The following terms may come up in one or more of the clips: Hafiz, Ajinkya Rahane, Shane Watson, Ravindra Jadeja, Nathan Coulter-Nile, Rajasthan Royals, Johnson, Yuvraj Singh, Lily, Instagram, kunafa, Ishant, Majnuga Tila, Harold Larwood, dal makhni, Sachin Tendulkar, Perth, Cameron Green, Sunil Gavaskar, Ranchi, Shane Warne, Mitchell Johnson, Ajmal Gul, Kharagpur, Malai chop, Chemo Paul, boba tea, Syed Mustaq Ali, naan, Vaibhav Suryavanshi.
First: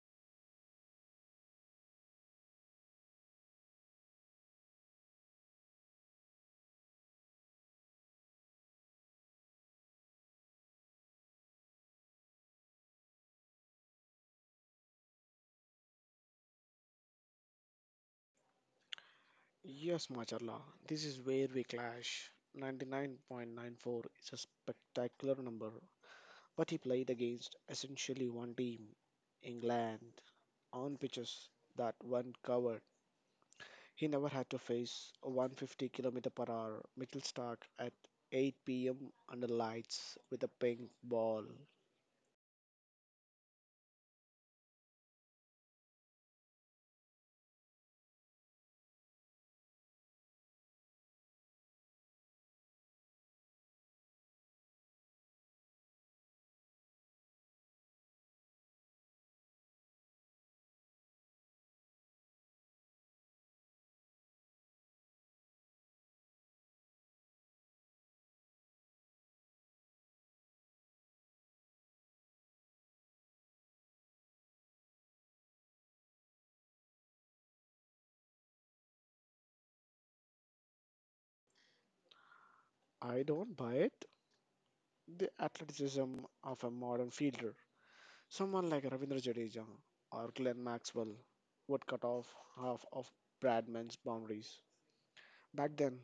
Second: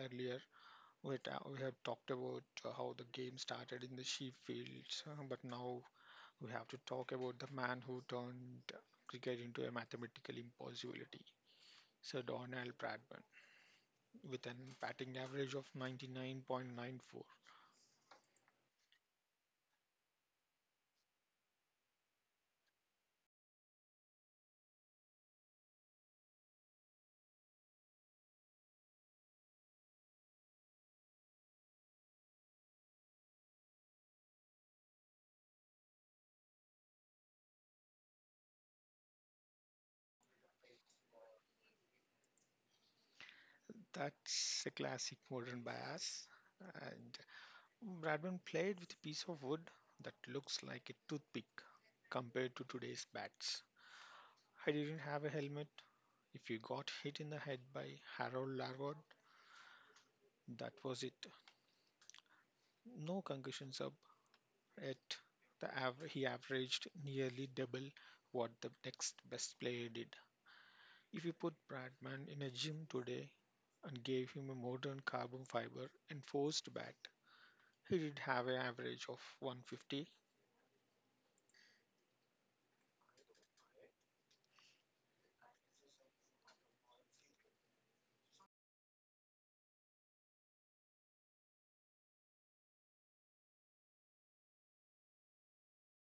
earlier. We have talked about how the game started in the sheep fields, but now we have to talk about the man who turned cricket into a mathematical impossibility, Sir Donald Bradman, with an batting average of 99.94. Yes, Macharla, this is where we clash. 99.94 is a spectacular number, but he played against essentially one team, England, on pitches that weren't covered. He never had to face a 150 km per hour Mitchell Stark at 8 p.m. under lights with a pink ball. That's a classic modern bias. And Bradman played with a piece of wood that looks like a toothpick compared to today's bats. I didn't have a helmet. If you got hit in the head by Harold Larwood, that was it. No concussion sub, yet he averaged nearly double what the next best player did. If you put Bradman in a gym today and gave him a modern carbon fiber enforced bat, he did have an average of 150. I don't buy it. The athleticism of a modern fielder. Someone like Ravindra Jadeja or Glenn Maxwell would cut off half of Bradman's boundaries. Back then,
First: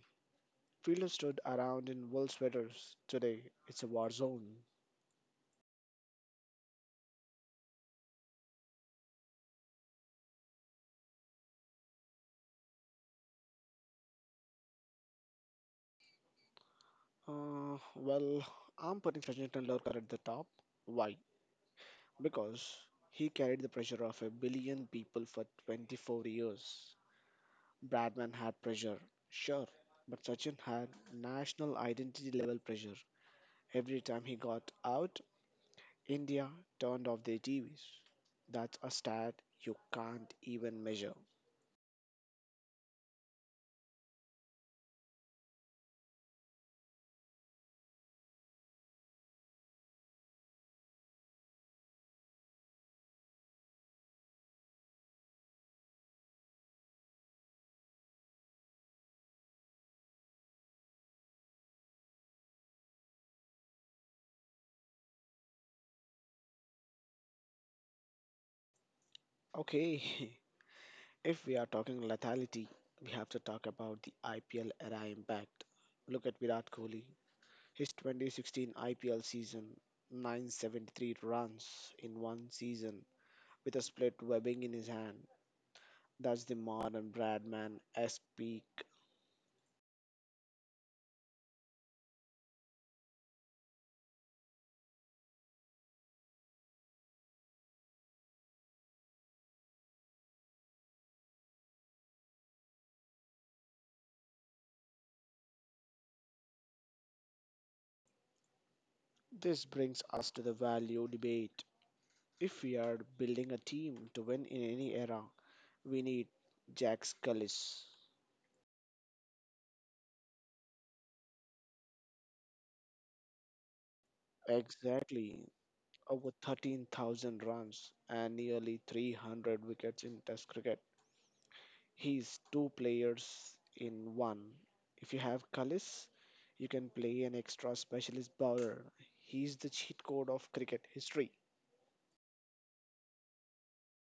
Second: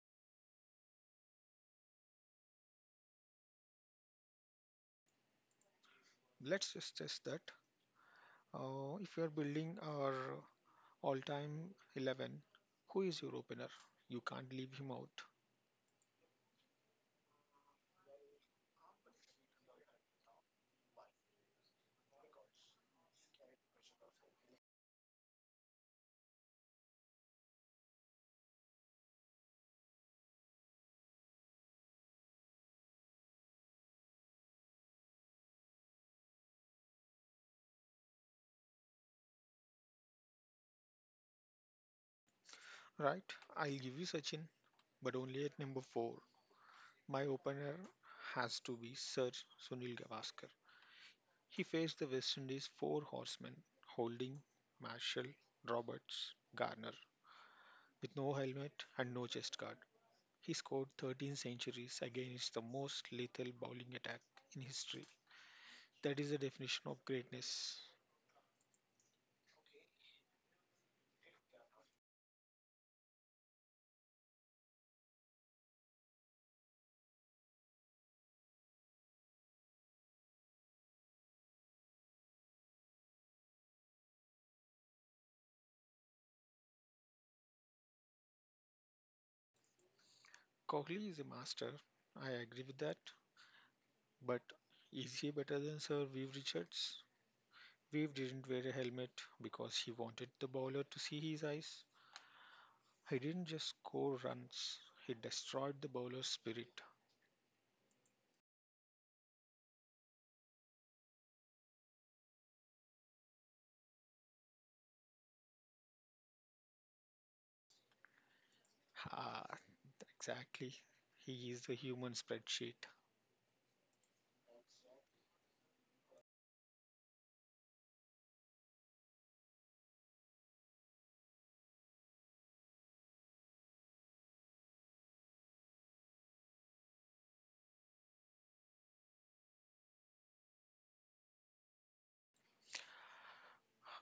fielders stood around in wool sweaters. Today, it's a war zone. Let's just test that. If you are building our all-time 11, who is your opener? You can't leave him out, Well, I'm putting Sachin Tendulkar at the top. Why? Because he carried the pressure of a billion people for 24 years. Bradman had pressure, sure, but Sachin had national identity level pressure. Every time he got out, India turned off their TVs. That's a stat you can't even measure. right? I'll give you Sachin, but only at number four. My opener has to be Sir Sunil Gavaskar. He faced the West Indies' four horsemen Holding, Marshall, Roberts, Garner with no helmet and no chest guard. He scored 13 centuries against the most lethal bowling attack in history. That is the definition of greatness. Okay, if we are talking lethality, we have to talk about the IPL era impact. Look at Virat Kohli. His 2016 IPL season, 973 runs in one season with a split webbing in his hand. That's the modern Bradman esque peak. Kohli is a master. I agree with that. But is he better than Sir Viv Richards? Viv didn't wear a helmet because he wanted the bowler to see his eyes. He didn't just score runs, he destroyed the bowler's spirit. This brings us to the value debate. If we are building a team to win in any era, we need Jack Scullis. Ah, exactly. He is the human spreadsheet. Exactly, over 13,000 runs and nearly 300 wickets in Test cricket. He's two players in one. If you have Cullis, you can play an extra specialist bowler. He's the cheat code of cricket history.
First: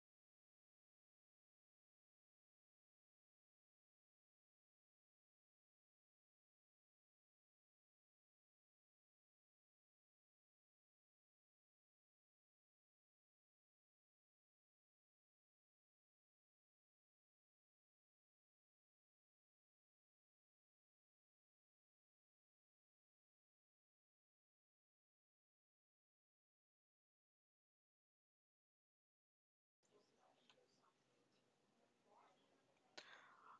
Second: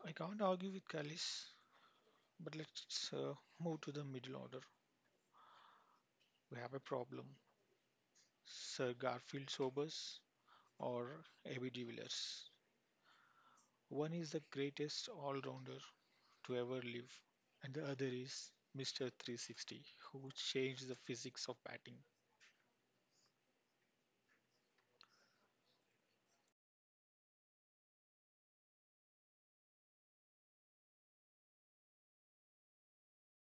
I can't argue with Callis, but let's move to the middle order. We have a problem. Sir Garfield Sobers or A.B. de Villiers. One is the greatest all-rounder to ever live, and the other is Mr. 360, who changed the physics of batting.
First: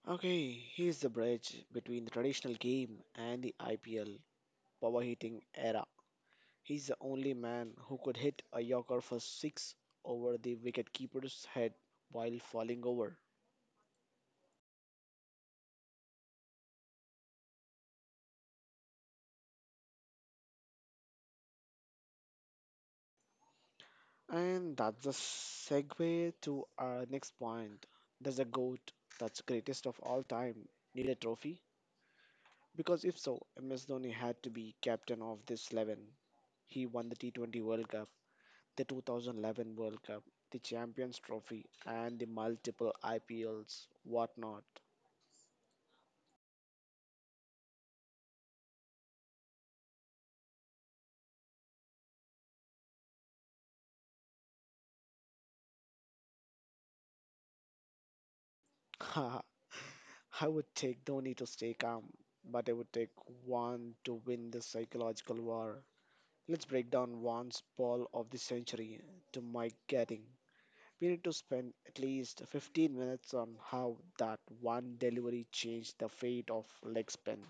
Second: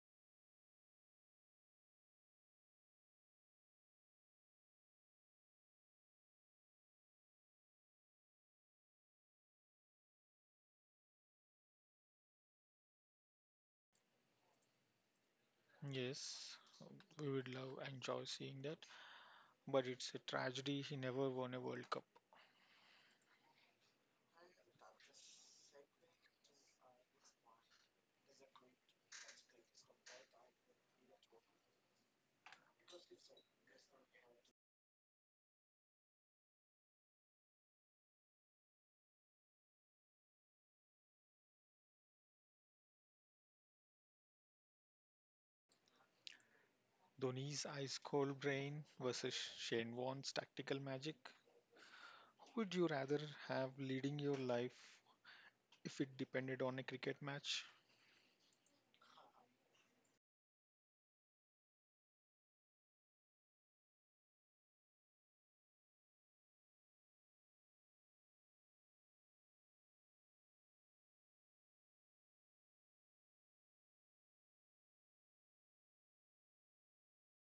Okay, he's the bridge between the traditional game and the IPL power hitting era. He's the only man who could hit a yorker for six over the wicketkeeper's head while falling over. Yes, we would love and enjoy seeing that, but it's a tragedy he never won a World Cup. And that's the segue to our next point. Does a GOAT, that's greatest of all time, need a trophy? Because if so, MS Dhoni had to be captain of this 11. He won the T20 World Cup, the 2011 World Cup, the Champions Trophy, and the multiple IPLs, whatnot. Dhoni's ice cold brain versus Shane Warne's tactical magic? Who would you rather have leading your life if it depended on a cricket match? I would take Dhoni to stay calm, but I would take one to win the psychological war. Let's break down one's ball of the century to Mike Gatting. We need to spend at least 15 minutes on how that one delivery changed the fate of leg spin.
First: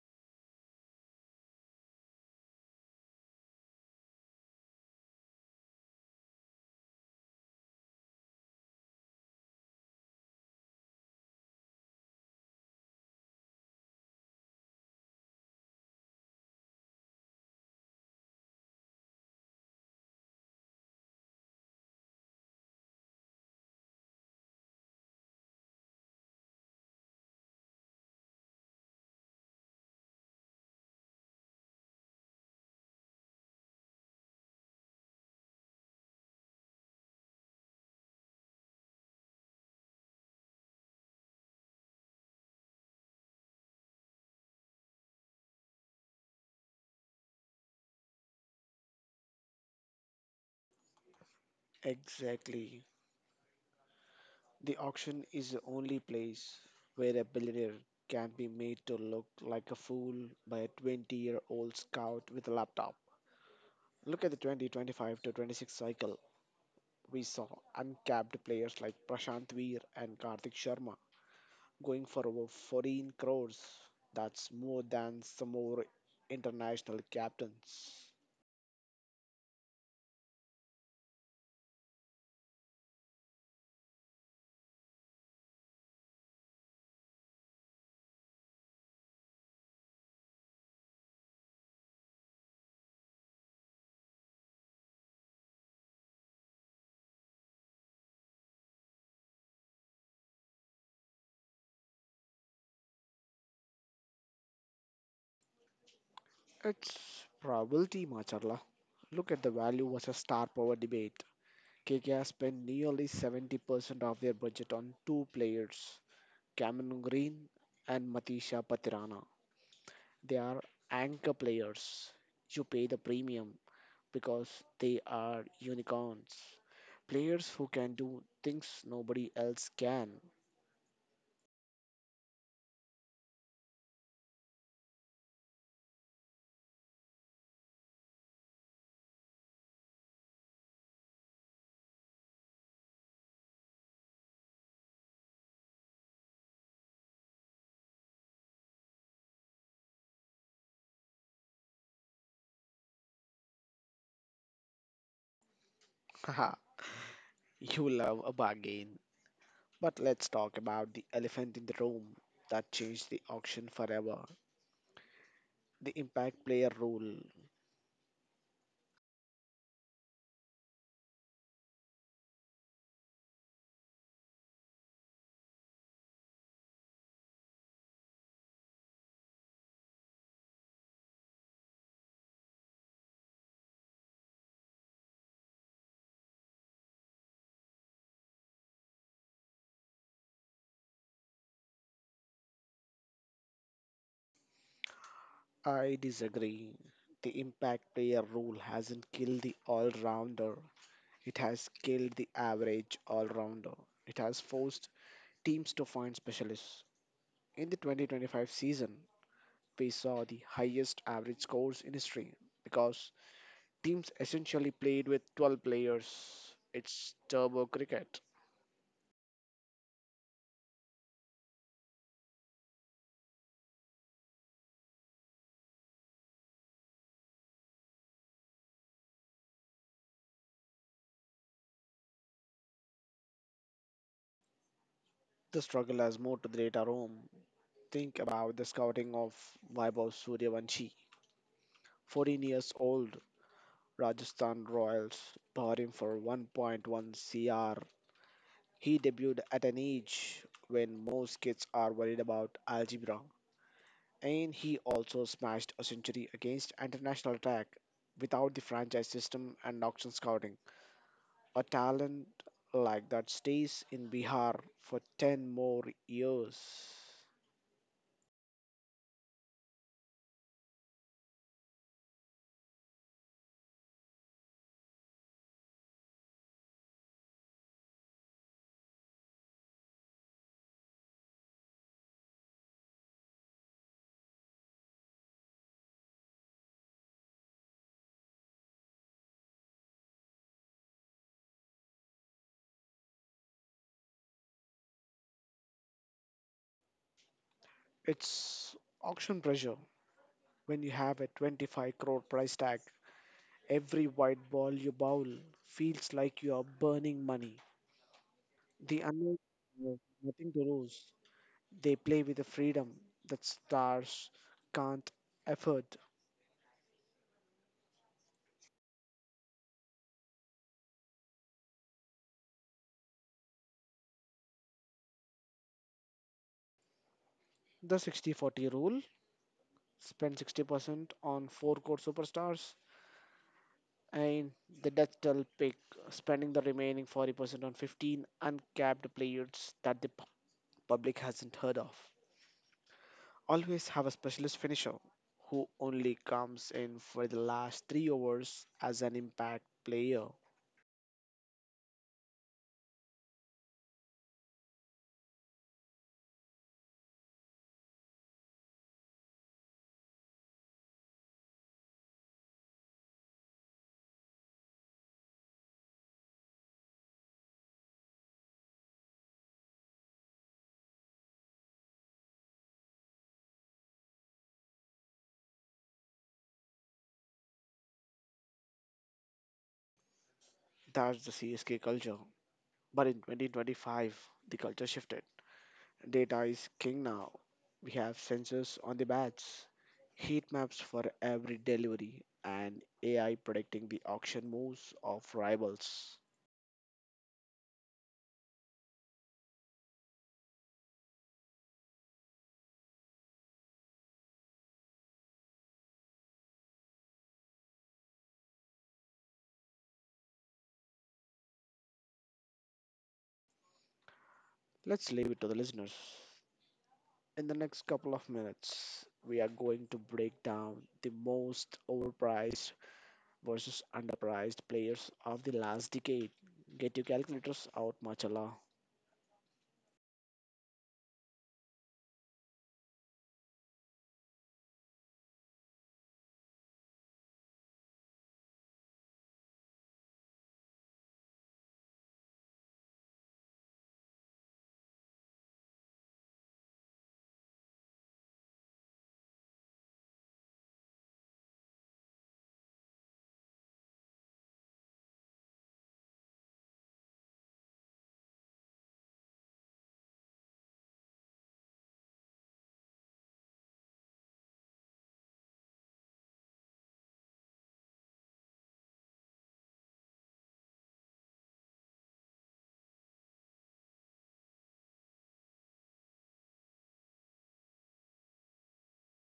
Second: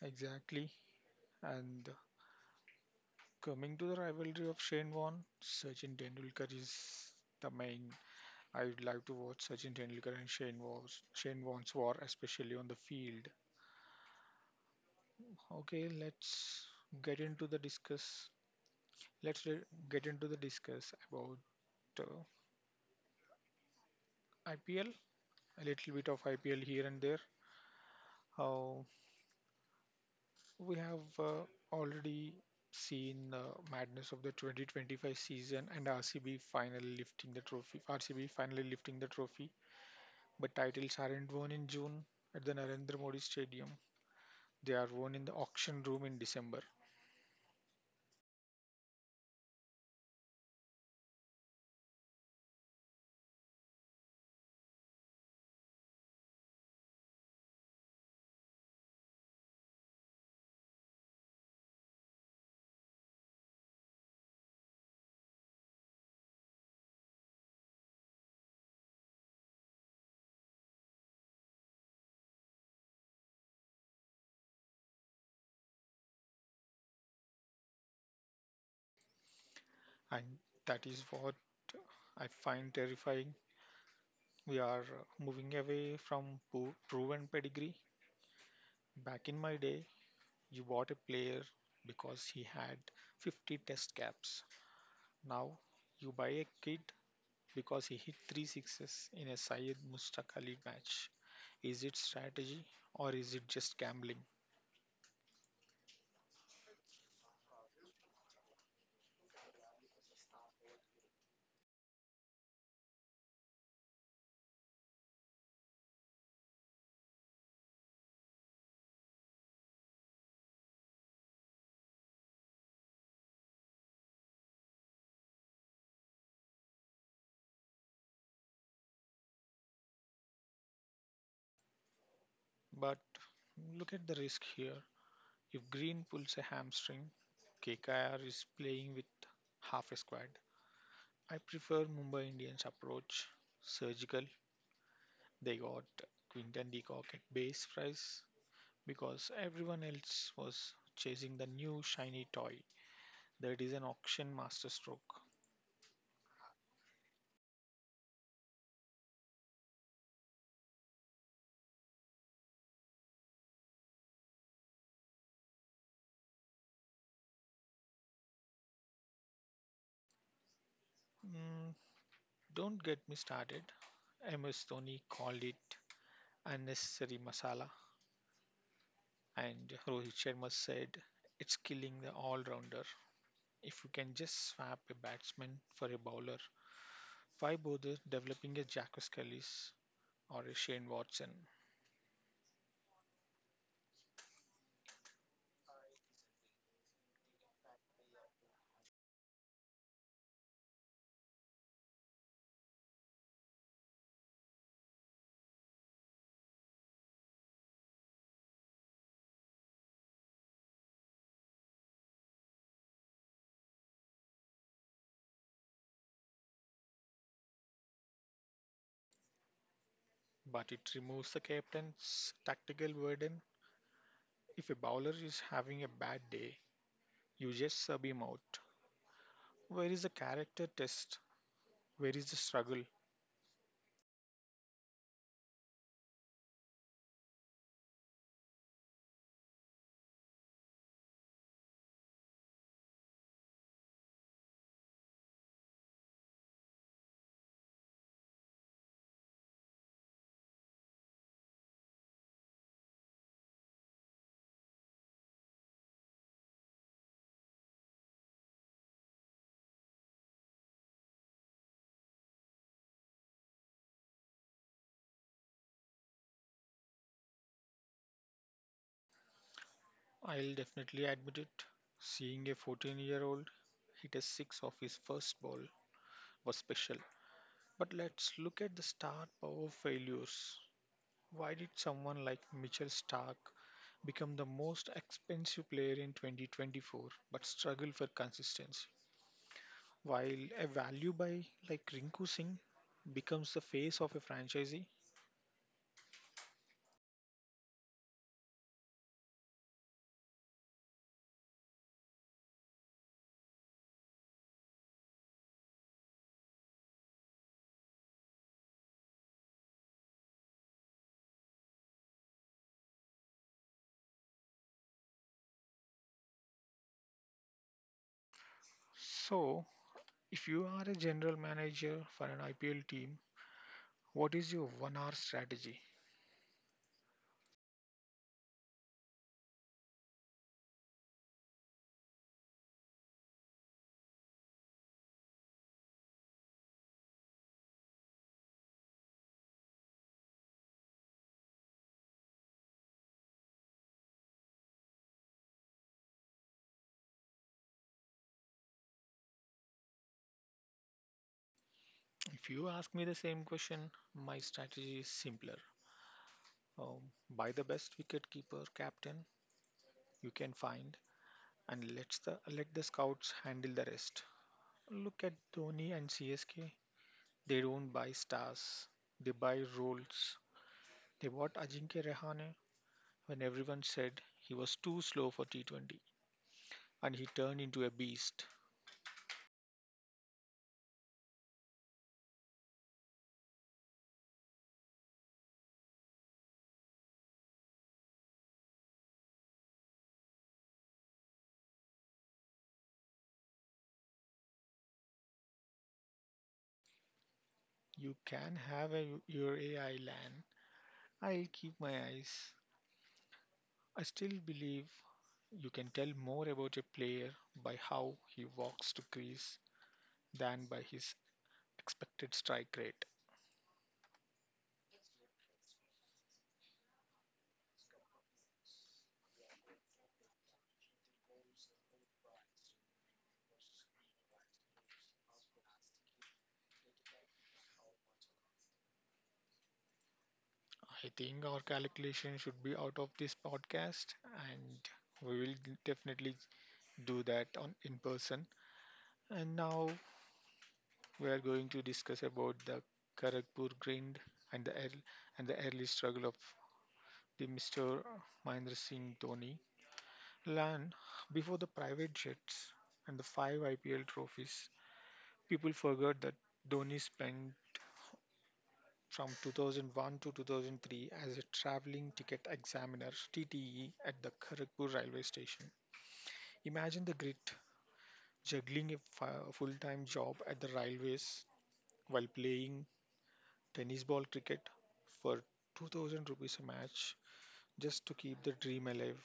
Exactly. And coming to the rivalry of Shane Warne, Sachin Tendulkar is the main. I would like to watch Sachin Tendulkar and Shane Warne's war, especially on the field. Okay, let's get into the discuss. Let's re- get into the discuss about uh, IPL. A little bit of IPL here and there. Uh, we have already seen madness of the 2025 season and RCB finally lifting the trophy. But titles aren't won in June at the Narendra Modi Stadium. They are won in the auction room in December, Exactly. The auction is the only place where a billionaire can be made to look like a fool by a 20-year-old scout with a laptop. Look at the 2025 to 26 cycle. We saw uncapped players like Prashant Veer and Karthik Sharma going for over 14 crores. That's more than some more international captains. and that is what I find terrifying. We are moving away from proven pedigree. Back in my day, you bought a player because he had 50 test caps. Now you buy a kid because he hit three sixes in a Syed Mustaq Ali match. Is it strategy or is it just gambling? It's probability, Macharla. Look at the value versus star power debate. KKR spent nearly 70% of their budget on two players, Cameron Green and Matisha Patirana. They are anchor players. You pay the premium because they are unicorns. Players who can do things nobody else can. But look at the risk here. If Green pulls a hamstring, KKR is playing with half a squad. I prefer Mumbai Indians approach. Surgical. They got Quinton de Kock at base price because everyone else was chasing the new shiny toy that is an auction masterstroke. Haha, you love a bargain. But let's talk about the elephant in the room that changed the auction forever, the impact player rule. Hmm. Don't get me started. MS Dhoni called it unnecessary masala, and Rohit Sharma said it's killing the all rounder. If you can just swap a batsman for a bowler, why bother developing a Jack Kallis or a Shane Watson? I disagree. The impact player rule hasn't killed the all rounder, it has killed the average all rounder. It has forced teams to find specialists. In the 2025 season, we saw the highest average scores in history because teams essentially played with 12 players. It's turbo cricket. But it removes the captain's tactical burden. If a bowler is having a bad day, you just sub him out. Where is the character test? Where is the struggle? The struggle has moved to the data room. Think about the scouting of Vaibhav Suryavanshi, 14 years old, Rajasthan Royals, bought him for 1.1 CR. He debuted at an age when most kids are worried about algebra, and he also smashed a century against international attack. Without the franchise system and auction scouting, a talent like that stays in Bihar for 10 more years. I'll definitely admit it. Seeing a 14-year-old hit a six off his first ball was special. But let's look at the star power failures. Why did someone like Mitchell Stark become the most expensive player in 2024 but struggle for consistency, while a value buy like Rinku Singh becomes the face of a franchisee? It's auction pressure. When you have a 25 crore price tag, every white ball you bowl feels like you are burning money. The unknown have nothing to lose. They play with a freedom that stars can't afford. So, if you are a general manager for an IPL team, what is your 1 hour strategy? The 60-40 rule, spend 60% on four core superstars, and the Dutch will pick, spending the remaining 40% on 15 uncapped players that the public hasn't heard of. Always have a specialist finisher who only comes in for the last three overs as an impact player. If you ask me the same question, my strategy is simpler. Um, Buy the best wicketkeeper captain you can find, and let the scouts handle the rest. Look at Dhoni and CSK. They don't buy stars, they buy roles. They bought Ajinkya Rahane when everyone said he was too slow for T20, and he turned into a beast. That's the CSK culture. But in 2025, the culture shifted. Data is king now. We have sensors on the bats, heat maps for every delivery, and AI predicting the auction moves of rivals. You can have your AI, Lan. I'll keep my eyes. I still believe you can tell more about a player by how he walks to crease than by his expected strike rate. Let's leave it to the listeners. In the next couple of minutes, we are going to break down the most overpriced versus underpriced players of the last decade. Get your calculators out, Machala. I think our calculation should be out of this podcast, and we will definitely do that on in person. And now we are going to discuss about the Kharagpur grind and the ear- and the early struggle of the Mr. Mahendra Singh Dhoni. Lan, before the private jets and the five IPL trophies, people forgot that Dhoni spent from 2001 to 2003 as a traveling ticket examiner TTE at the Kharagpur railway station. Imagine the grit juggling a full-time job at the railways while playing tennis ball cricket for 2000 rupees a match just to keep the dream alive.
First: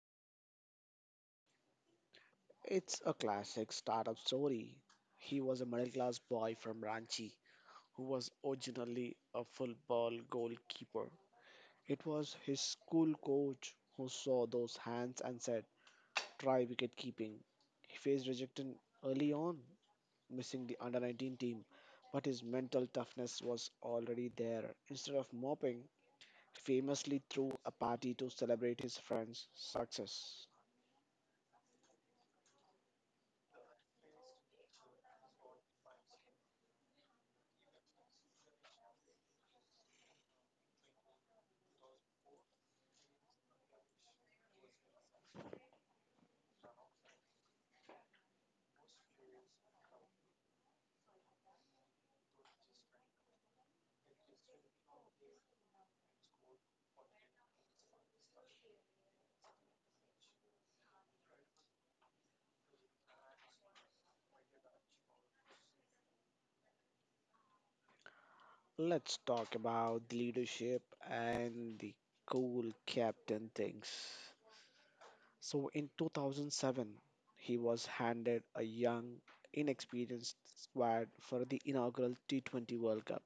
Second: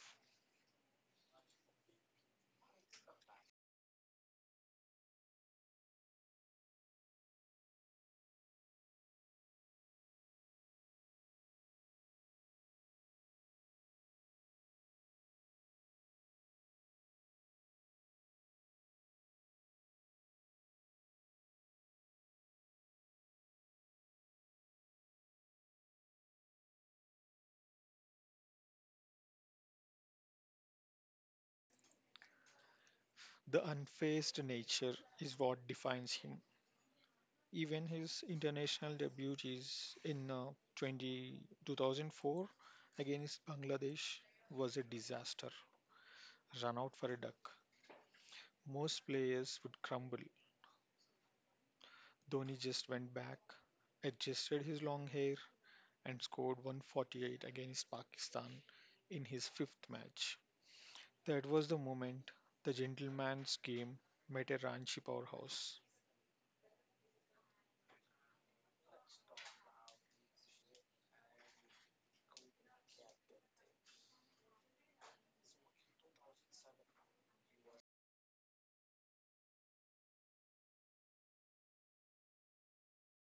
It's a classic startup story. He was a middle class boy from Ranchi who was originally a football goalkeeper. It was his school coach who saw those hands and said, try wicket keeping. He faced rejection early on, missing the under 19 team, but his mental toughness was already there. Instead of moping, he famously threw a party to celebrate his friend's success. The unfazed nature is what defines him. Even his international debut is in 2004 against Bangladesh was a disaster. Run out for a duck. Most players would crumble. Dhoni just went back, adjusted his long hair, and scored 148 against Pakistan in his fifth match. That was the moment the gentleman's game met a Ranchi powerhouse. Let's talk about the leadership and the cool captain things. So in 2007, he was handed a young, inexperienced squad for the inaugural T20 World Cup,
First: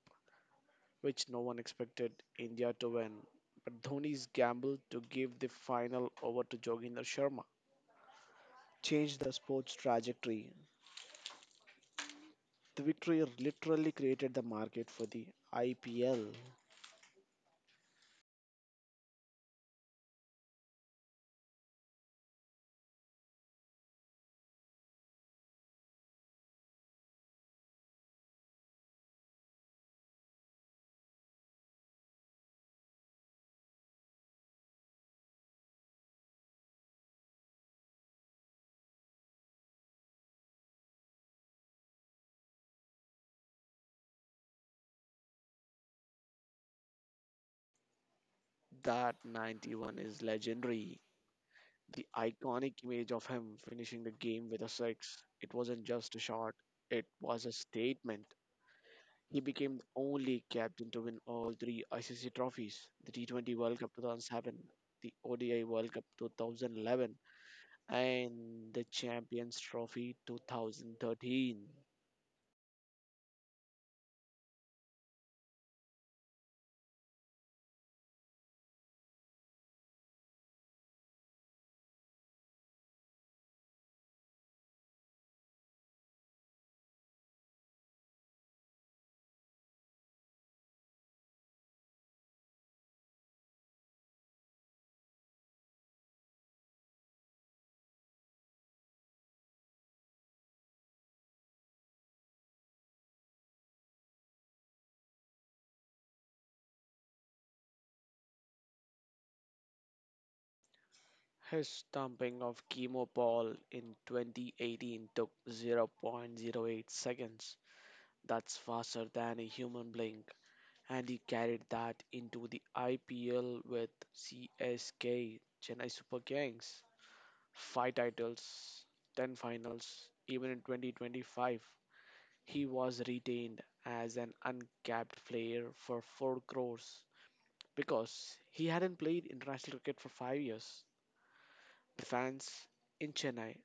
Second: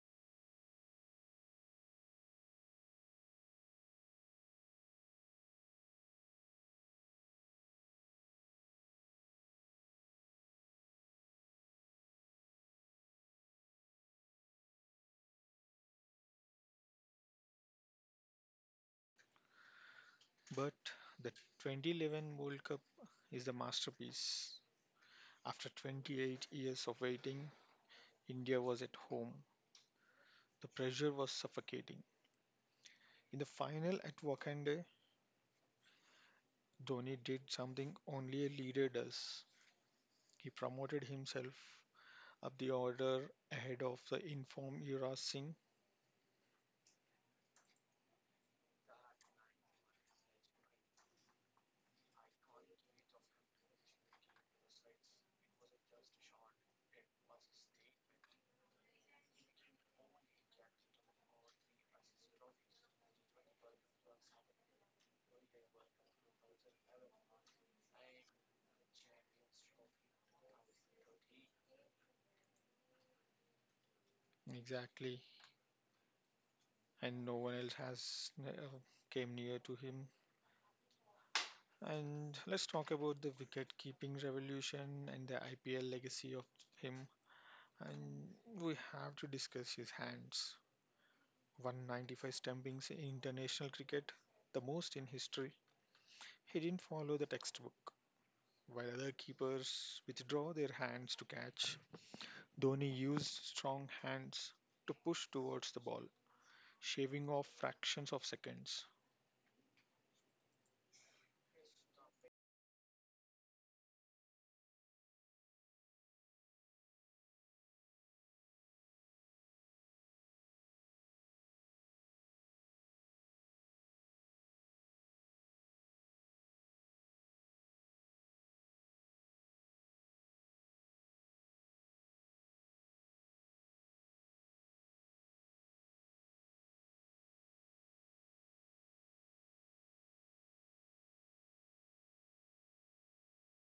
which no one expected India to win. But Dhoni's gamble to give the final over to Joginder Sharma changed the sport's trajectory. The victory literally created the market for the IPL. But the 2011 World Cup is the masterpiece. After 28 years of waiting, India was at home. The pressure was suffocating. In the final at Wakanda, Dhoni did something only a leader does. He promoted himself up the order ahead of the informed Yuvraj Singh. That 91 is legendary. The iconic image of him finishing the game with a six, it wasn't just a shot, it was a statement. He became the only captain to win all three ICC trophies, the T20 World Cup 2007, the ODI World Cup 2011, and the Champions Trophy 2013. Exactly. And no one else has came near to him. And let's talk about the wicket keeping revolution and the IPL legacy of him. And we have to discuss his hands. 195 stumpings in international cricket, the most in history. He didn't follow the textbook. While other keepers withdraw their hands to catch, Dhoni used strong hands to push towards the ball, shaving off fractions of seconds. His stomping of Chemo Paul in 2018 took 0.0 0.08 seconds. That's faster than a human blink. And he carried that into the IPL with CSK, Chennai Super Kings. Five titles, 10 finals. Even in 2025, he was retained as an uncapped player for 4 crores because he hadn't played international cricket for 5 years. The fans in Chennai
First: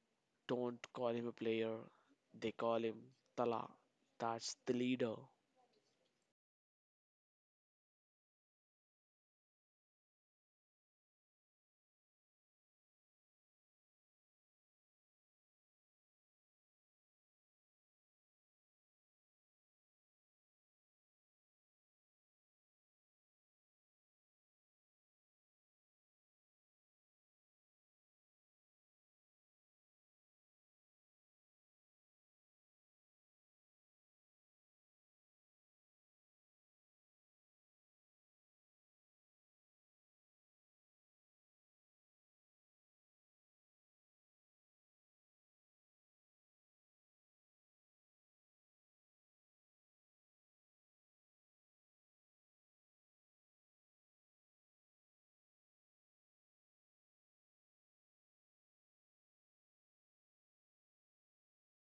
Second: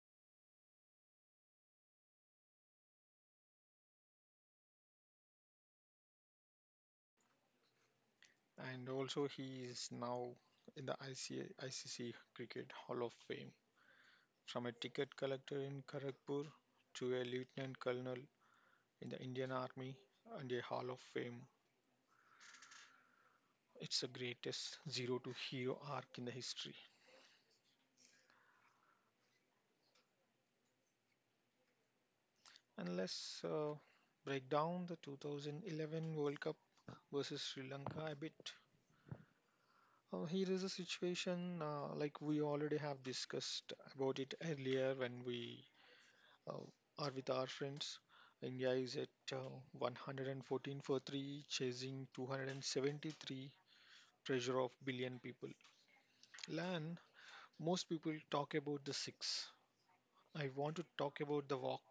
don't call him a player, they call him Tala. That's the leader. And also, he is now in the ICC Cricket Hall of Fame. From a ticket collector in Kharagpur to a lieutenant colonel in the Indian Army and a Hall of Fame, it's the greatest zero to hero arc in the history. And let's break down the 2011 World Cup versus Sri Lanka a bit. Here is a situation like we already have discussed about it earlier when we uh, are with our friends. India is at uh, 114 for 3, chasing 273 treasure of billion people. Lan, most people talk about the six. I want to talk about the walk.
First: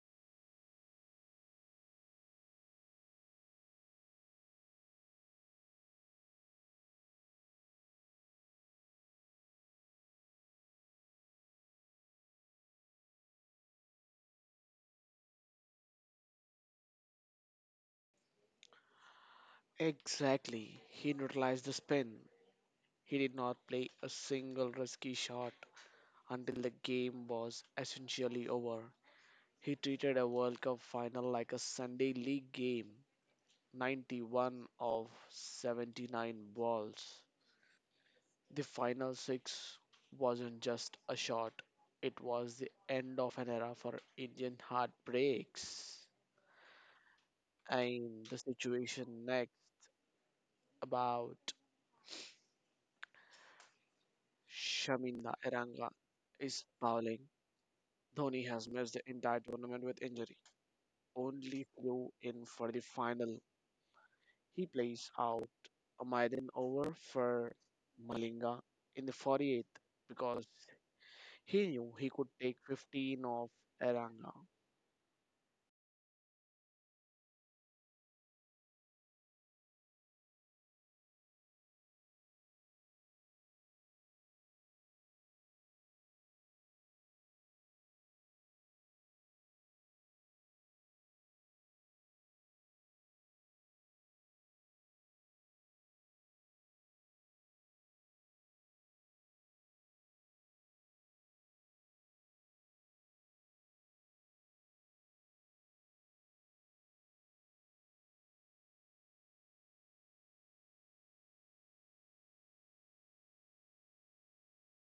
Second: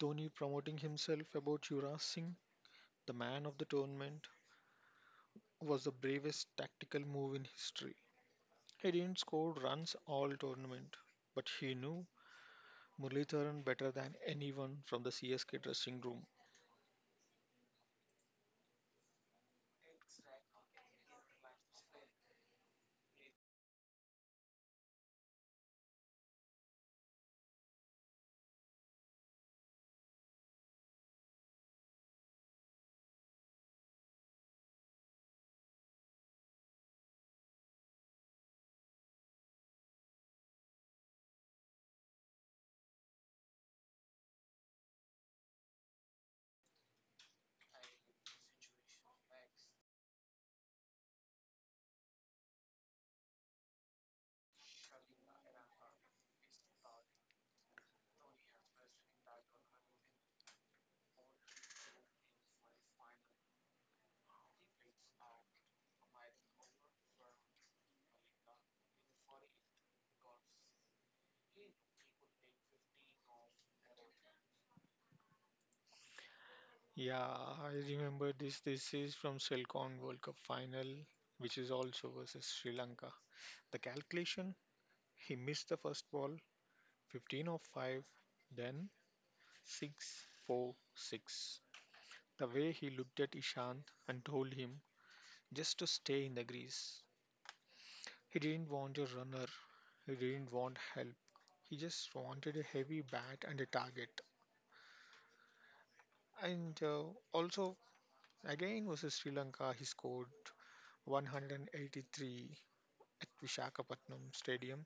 Dhoni promoting himself about Yuvraj Singh, the man of the tournament, was the bravest tactical move in history. He didn't score runs all tournament, but he knew Muralitharan better than anyone from the CSK dressing room. Exactly. He neutralized the spin. He did not play a single risky shot until the game was essentially over. He treated a World Cup final like a Sunday league game, 91 of 79 balls. The final six wasn't just a shot, it was the end of an era for Indian heartbreaks. And the situation next, about Shaminda Iranga is bowling. Dhoni has missed the entire tournament with injury. Only flew in for the final. He plays out a maiden over for Malinga in the 48th because he knew he could take 15 off Eranga. Yeah, I remember this. This is from Selcon World Cup final, which is also versus Sri Lanka. The calculation, he missed the first ball, 15 of 5, then 6, 4, 6. The way he looked at Ishant and told him, just to stay in the grease. He didn't want a runner, he didn't want help. He just wanted a heavy bat and a target. And also, again versus Sri Lanka, he scored 183 at Vishakhapatnam Stadium.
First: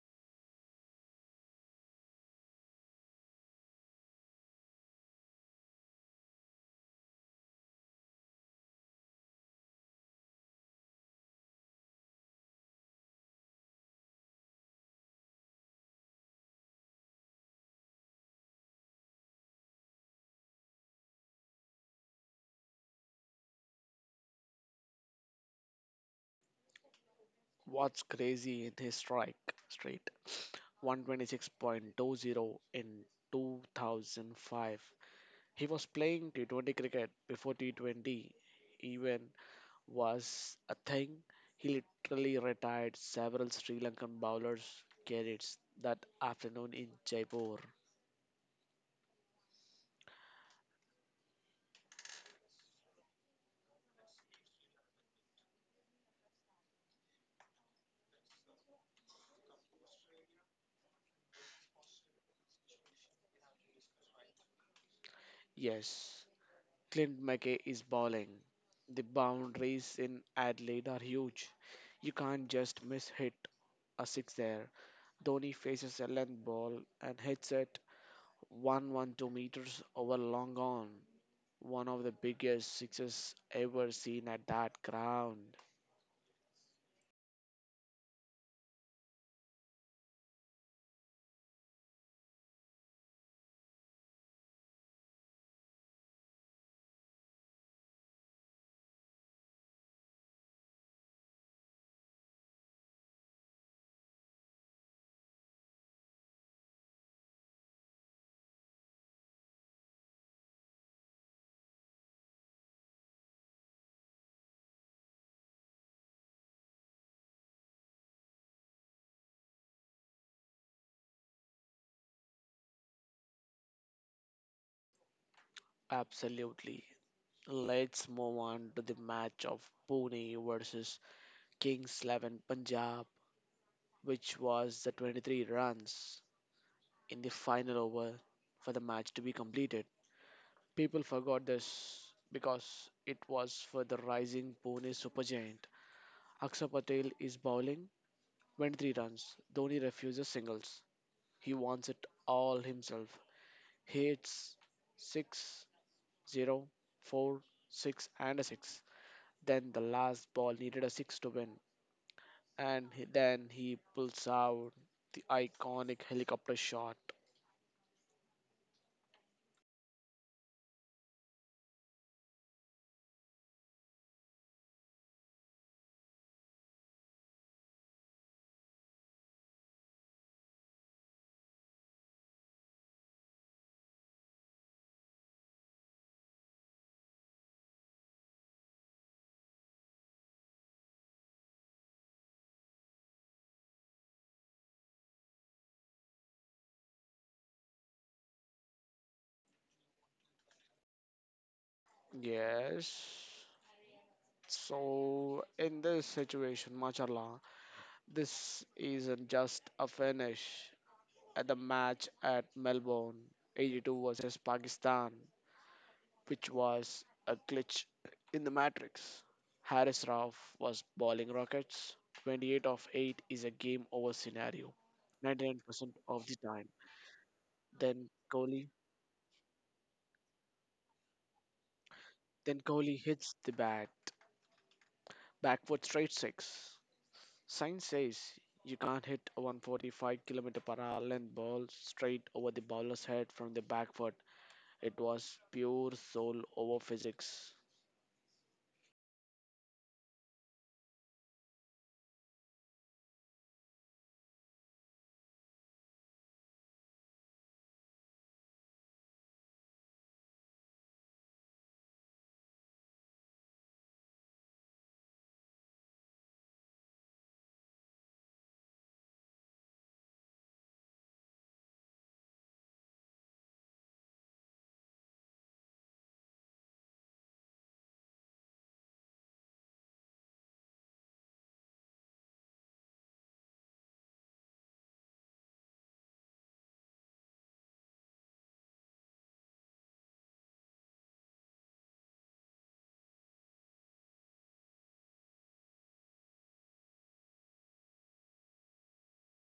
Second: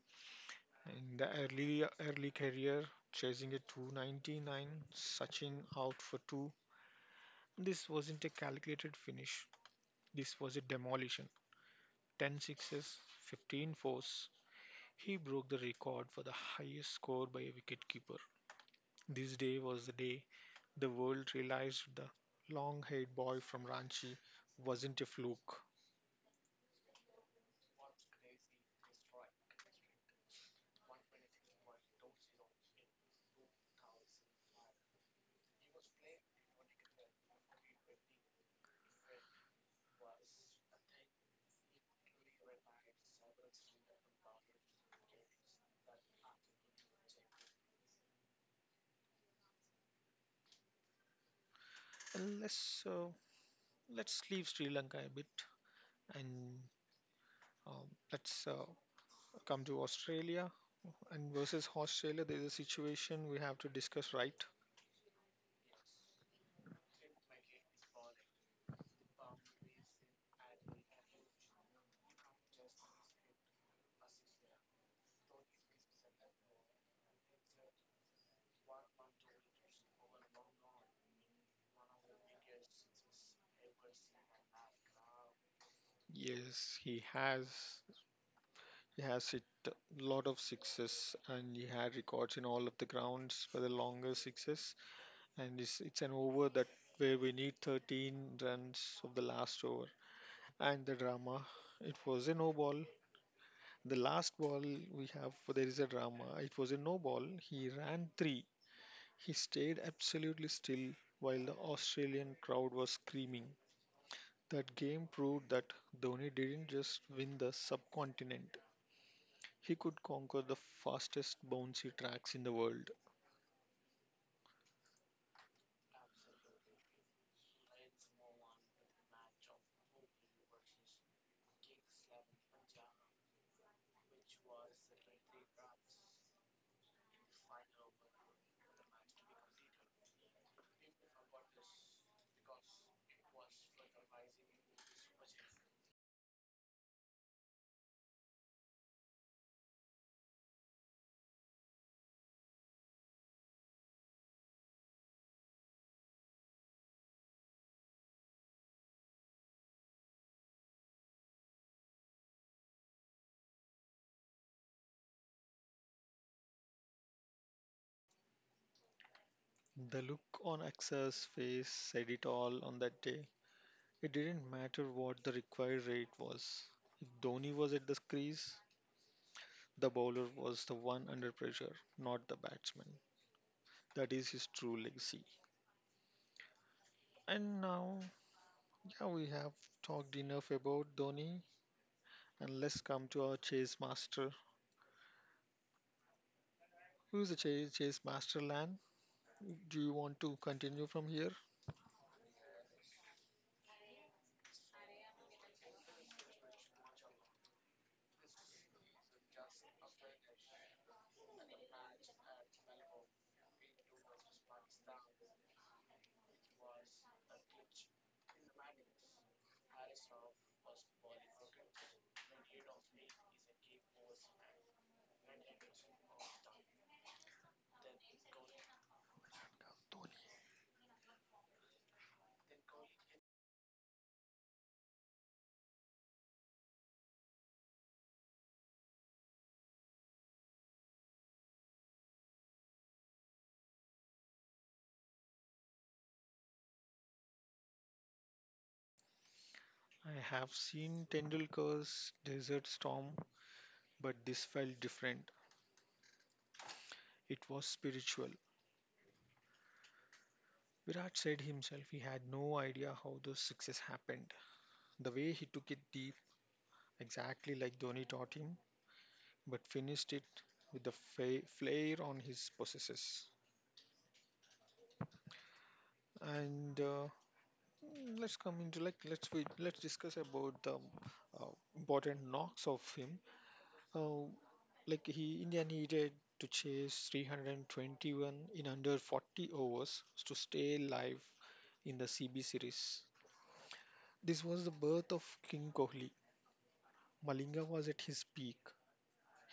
In the early career, chasing a 299, Sachin out for 2. This wasn't a calculated finish. This was a demolition. 10 sixes, 15 fours. He broke the record for the highest score by a wicketkeeper. This day was the day the world realized the long haired boy from Ranchi wasn't a fluke. What's crazy in his strike straight, 126.20 in 2005. He was playing T20 cricket before T20 even was a thing. He literally retired several Sri Lankan bowlers' credits that afternoon in Jaipur. And let's leave Sri Lanka a bit and let's come to Australia. And versus Australia, there's a situation we have to discuss, right? Yes, Clint McKay is balling. The boundaries in Adelaide are huge. You can't just miss hit a six there. Dhoni faces a length ball and hits it 112 meters over long on. One of the biggest sixes ever seen at that ground. Yes, he has. He has hit a lot of sixes and he had records in all of the grounds for the longer sixes. And it's an over that where we need 13 runs of the last over. And the drama, it was a no ball. The last ball, we have, there is a drama. It was a no ball. He ran 3. He stayed absolutely still while the Australian crowd was screaming. That game proved that Dhoni didn't just win the subcontinent, he could conquer the fastest bouncy tracks in the world. Absolutely. Let's move on to the match of Pune versus Kings 11 Punjab, which was the 23 runs in the final over for the match to be completed. People forgot this because it was for the rising Pune supergiant. Akshar Patel is bowling, 23 runs. Dhoni refuses singles. He wants it all himself. He hits 6, 0, 4, 6 and a 6. Then the last ball needed a 6 to win. And then he pulls out the iconic helicopter shot. The look on Aksa's face said it all on that day. It didn't matter what the required rate was. If Dhoni was at the crease, the bowler was the one under pressure, not the batsman. That is his true legacy. And now, yeah, we have talked enough about Dhoni, and let's come to our chase master. Who is the chase master, Lan? Do you want to continue from here? Yes. So, in this situation, mashallah, this isn't just a finish at the match at Melbourne, 82 versus Pakistan, which was a glitch in the matrix. Harris Ralph was bowling rockets. 28 of 8 is a game over scenario, 99% of the time. Then Kohli, Dhoni. then Kohli hits the bat backward straight six. Science says you can't hit a 145 km per hour length ball straight over the bowler's head from the back foot. It was pure soul over physics. I have seen Tendulkar's Desert Storm, but this felt different. It was spiritual. Virat said himself he had no idea how the success happened. The way he took it deep, exactly like Dhoni taught him, but finished it with the flair on his possesses. And uh, let's come into let's discuss about the uh, important knocks of him. Uh, like he India needed to chase 321 in under 40 overs to stay alive in the CB series. This was the birth of King Kohli. Malinga was at his peak.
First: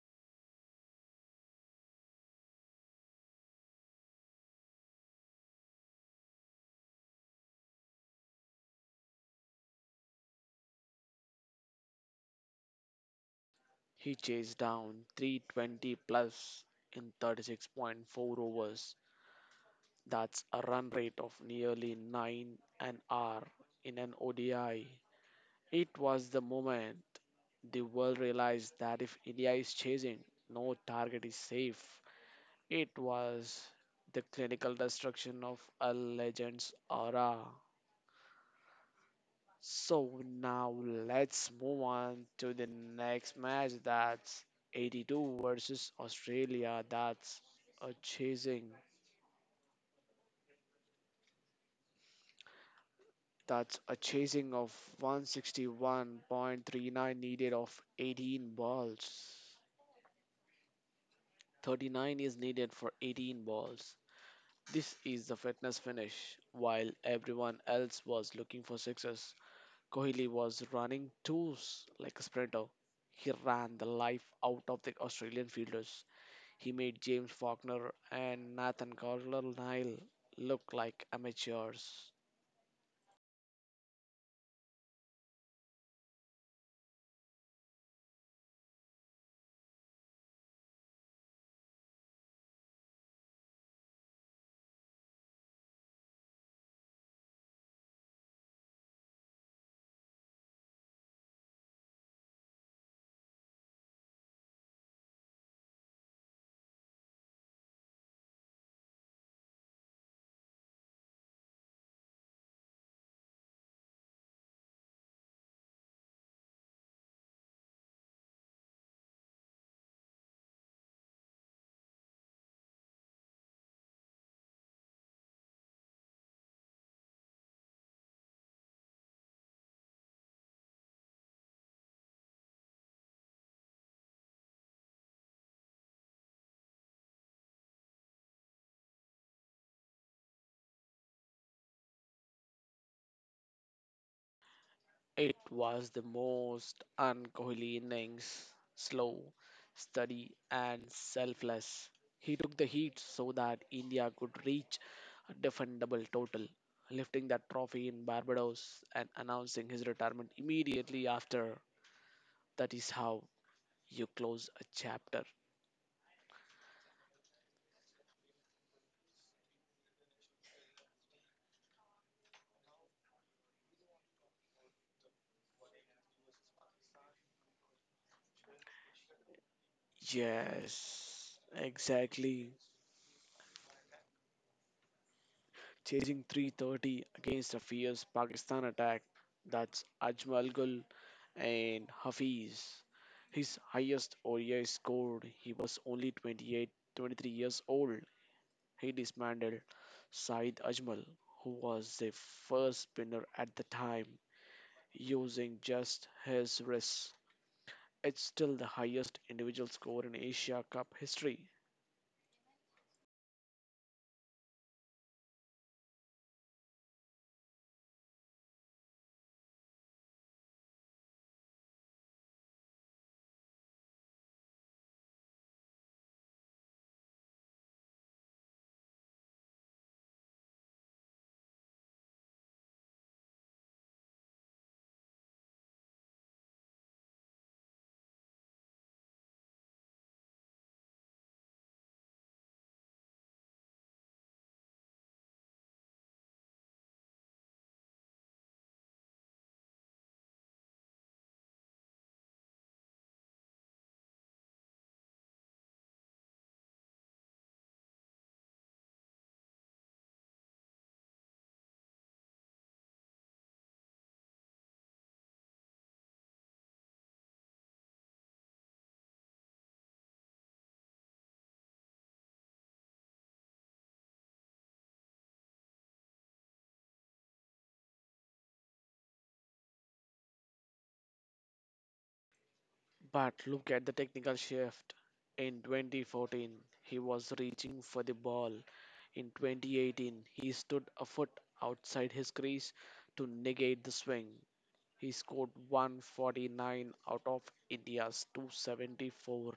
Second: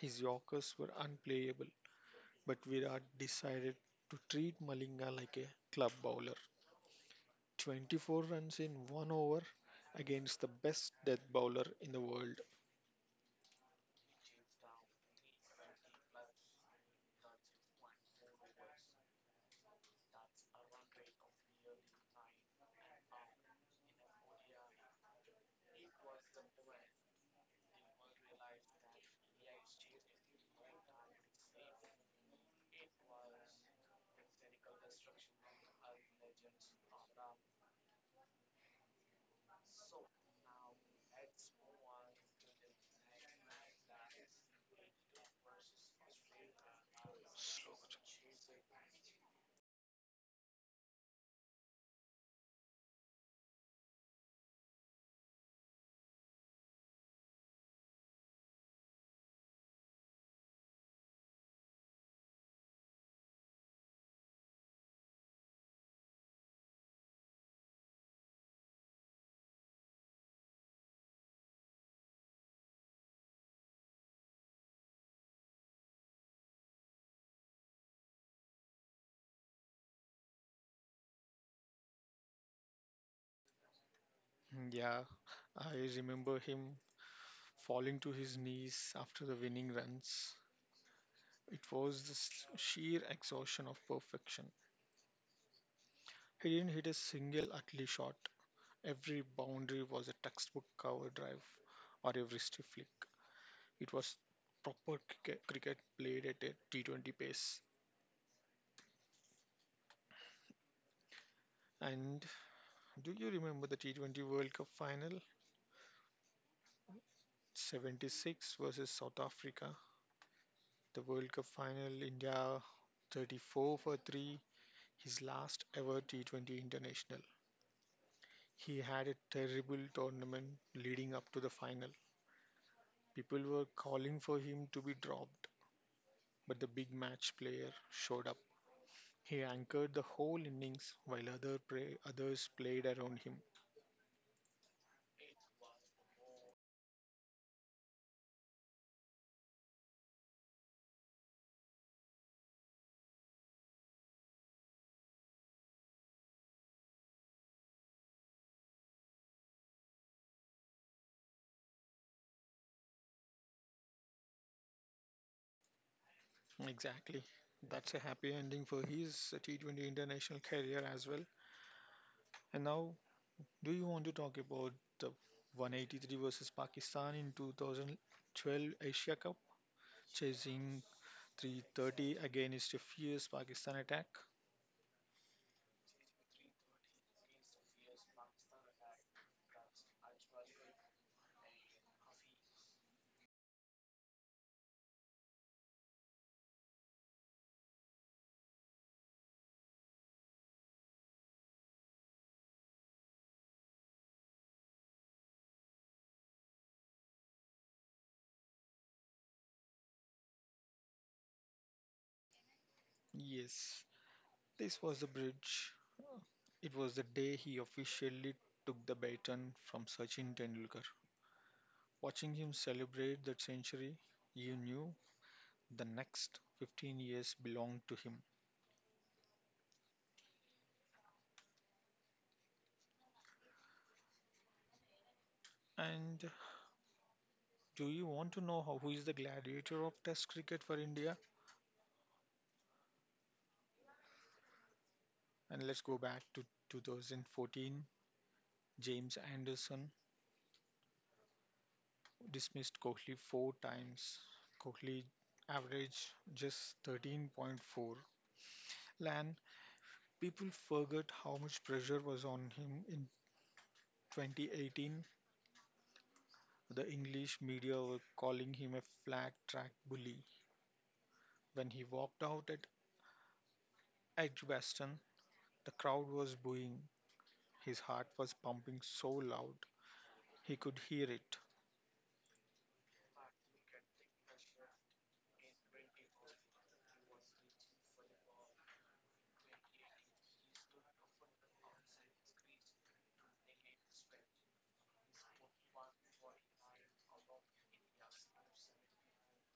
His Yorkers were unplayable, but Virat decided to treat Malinga like a club bowler. 24 runs in one over against the best death bowler in the world. He chased down 320 plus in 36.4 overs. That's a run rate of nearly 9 an hour in an ODI. It was the moment the world realized that if India is chasing, no target is safe. It was the clinical destruction of a legend's aura. So now let's move on to the next match. That's 82 versus Australia. A chasing. That's a chasing of 161.39 needed of 18 balls. 39 is needed for 18 balls. This is the fitness finish. While everyone else was looking for sixes, Kohli was running like a sprinter. He ran the life out of the Australian fielders. He made James Faulkner and Nathan Coulter-Nile look like amateurs. Yeah, I remember him falling to his knees after the winning runs. It was the sheer exhaustion of perfection. He didn't hit a single ugly shot. Every boundary was a textbook cover drive or every stiff flick. It was proper cricket, cricket played at a T20 pace. And do you remember the T20 World Cup final? 76 versus South Africa. The World Cup final, India 34 for 3, his last ever T20 international. He had a terrible tournament leading up to the final. People were calling for him to be dropped, but the big match player showed up. He anchored the whole innings while others played around him. It was the most un Kohli innings, slow, steady, and selfless. He took the heat so that India could reach a defendable total, lifting that trophy in Barbados and announcing his retirement immediately after. That is how you close a chapter. Exactly. That's a happy ending for his T20 international career as well. And now, do you want to talk about the 183 versus Pakistan in 2012 Asia Cup, chasing Yes, 330 exactly. against a fierce Pakistan attack? Chasing 330 against a fierce Pakistan attack. That's Ajmal Gul and Hafiz. His highest ODI score, he was only 28, 23 years old. He dismantled Saeed Ajmal, who was the first spinner at the time, using just his wrists. It's still the highest individual score in Asia Cup history. Yes, this was the bridge. It was the day he officially took the baton from Sachin Tendulkar. Watching him celebrate that century, you knew the next 15 years belonged to him. And do you want to know how, who is the gladiator of Test cricket for India? And let's go back to 2014. James Anderson dismissed Kohli four times. Kohli averaged just 13.4. Lan, people forget how much pressure was on him in 2018. The English media were calling him a flat track bully. When he walked out at Edgbaston, the crowd was booing. His heart was pumping so loud he could hear it. But look at the technical shift. In 2014, he was reaching for the ball. In 2018, he stood a foot outside his crease to negate the swing. He scored 149 out of India's 274.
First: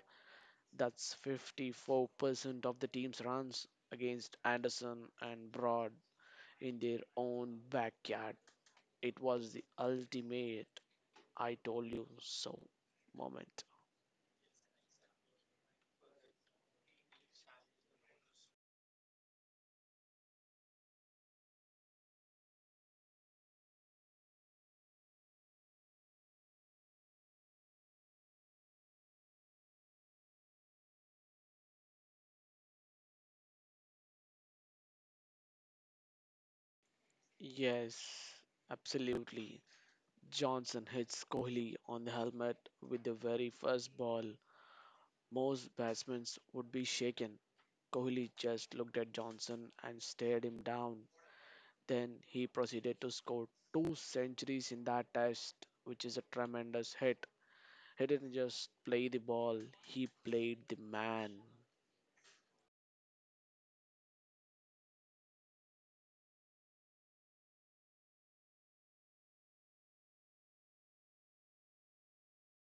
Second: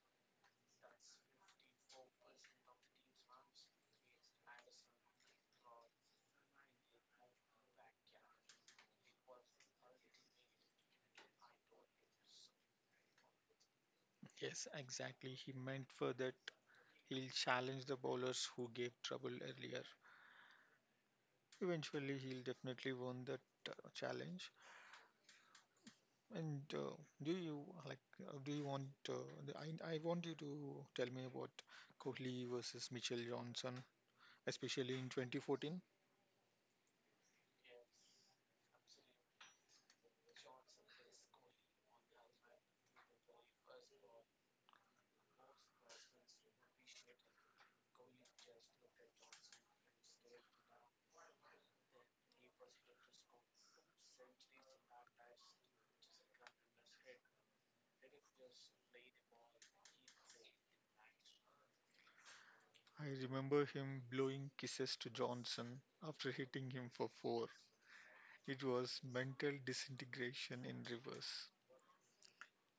That's 54% of the team's runs against Anderson and Broad in their own backyard. It was the ultimate I told you so moment. Yes, exactly. He meant for that he'll challenge the bowlers who gave trouble earlier. Eventually, he'll definitely won that challenge. And do you like? Do you want? The- I want you to tell me about Kohli versus Mitchell Johnson, especially in 2014. Yes, absolutely. Johnson hits Kohli on the helmet with the very first ball. Most batsmen would be shaken. Kohli just looked at Johnson and stared him down. Then he proceeded to score two centuries in that test, which is a tremendous hit. He didn't just play the ball, he played the man. I remember him blowing kisses to Johnson after hitting him for four. It was mental disintegration in reverse.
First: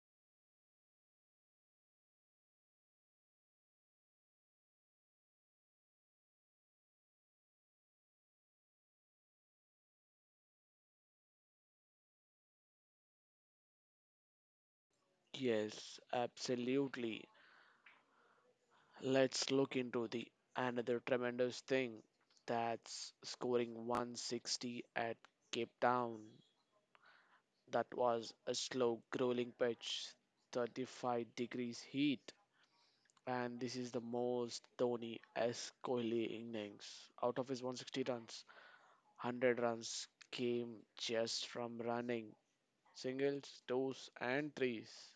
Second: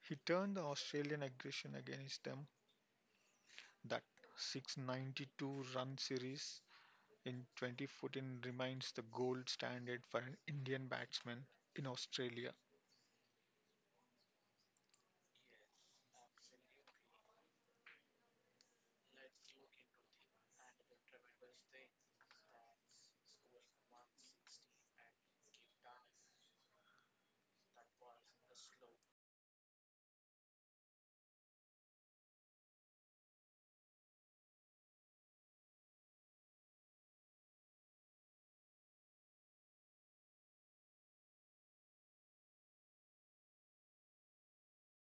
He turned the Australian aggression against them. That 692 run series in 2014 remains the gold standard for an Indian batsman in Australia. Yes, absolutely. Let's look into the another tremendous thing, that's scoring 160 at Cape Town. That was a slow grueling pitch, 35 degrees heat, and this is the most Dhoni S Kohli innings. Out of his 160 runs, 100 runs came just from running singles, twos, and threes.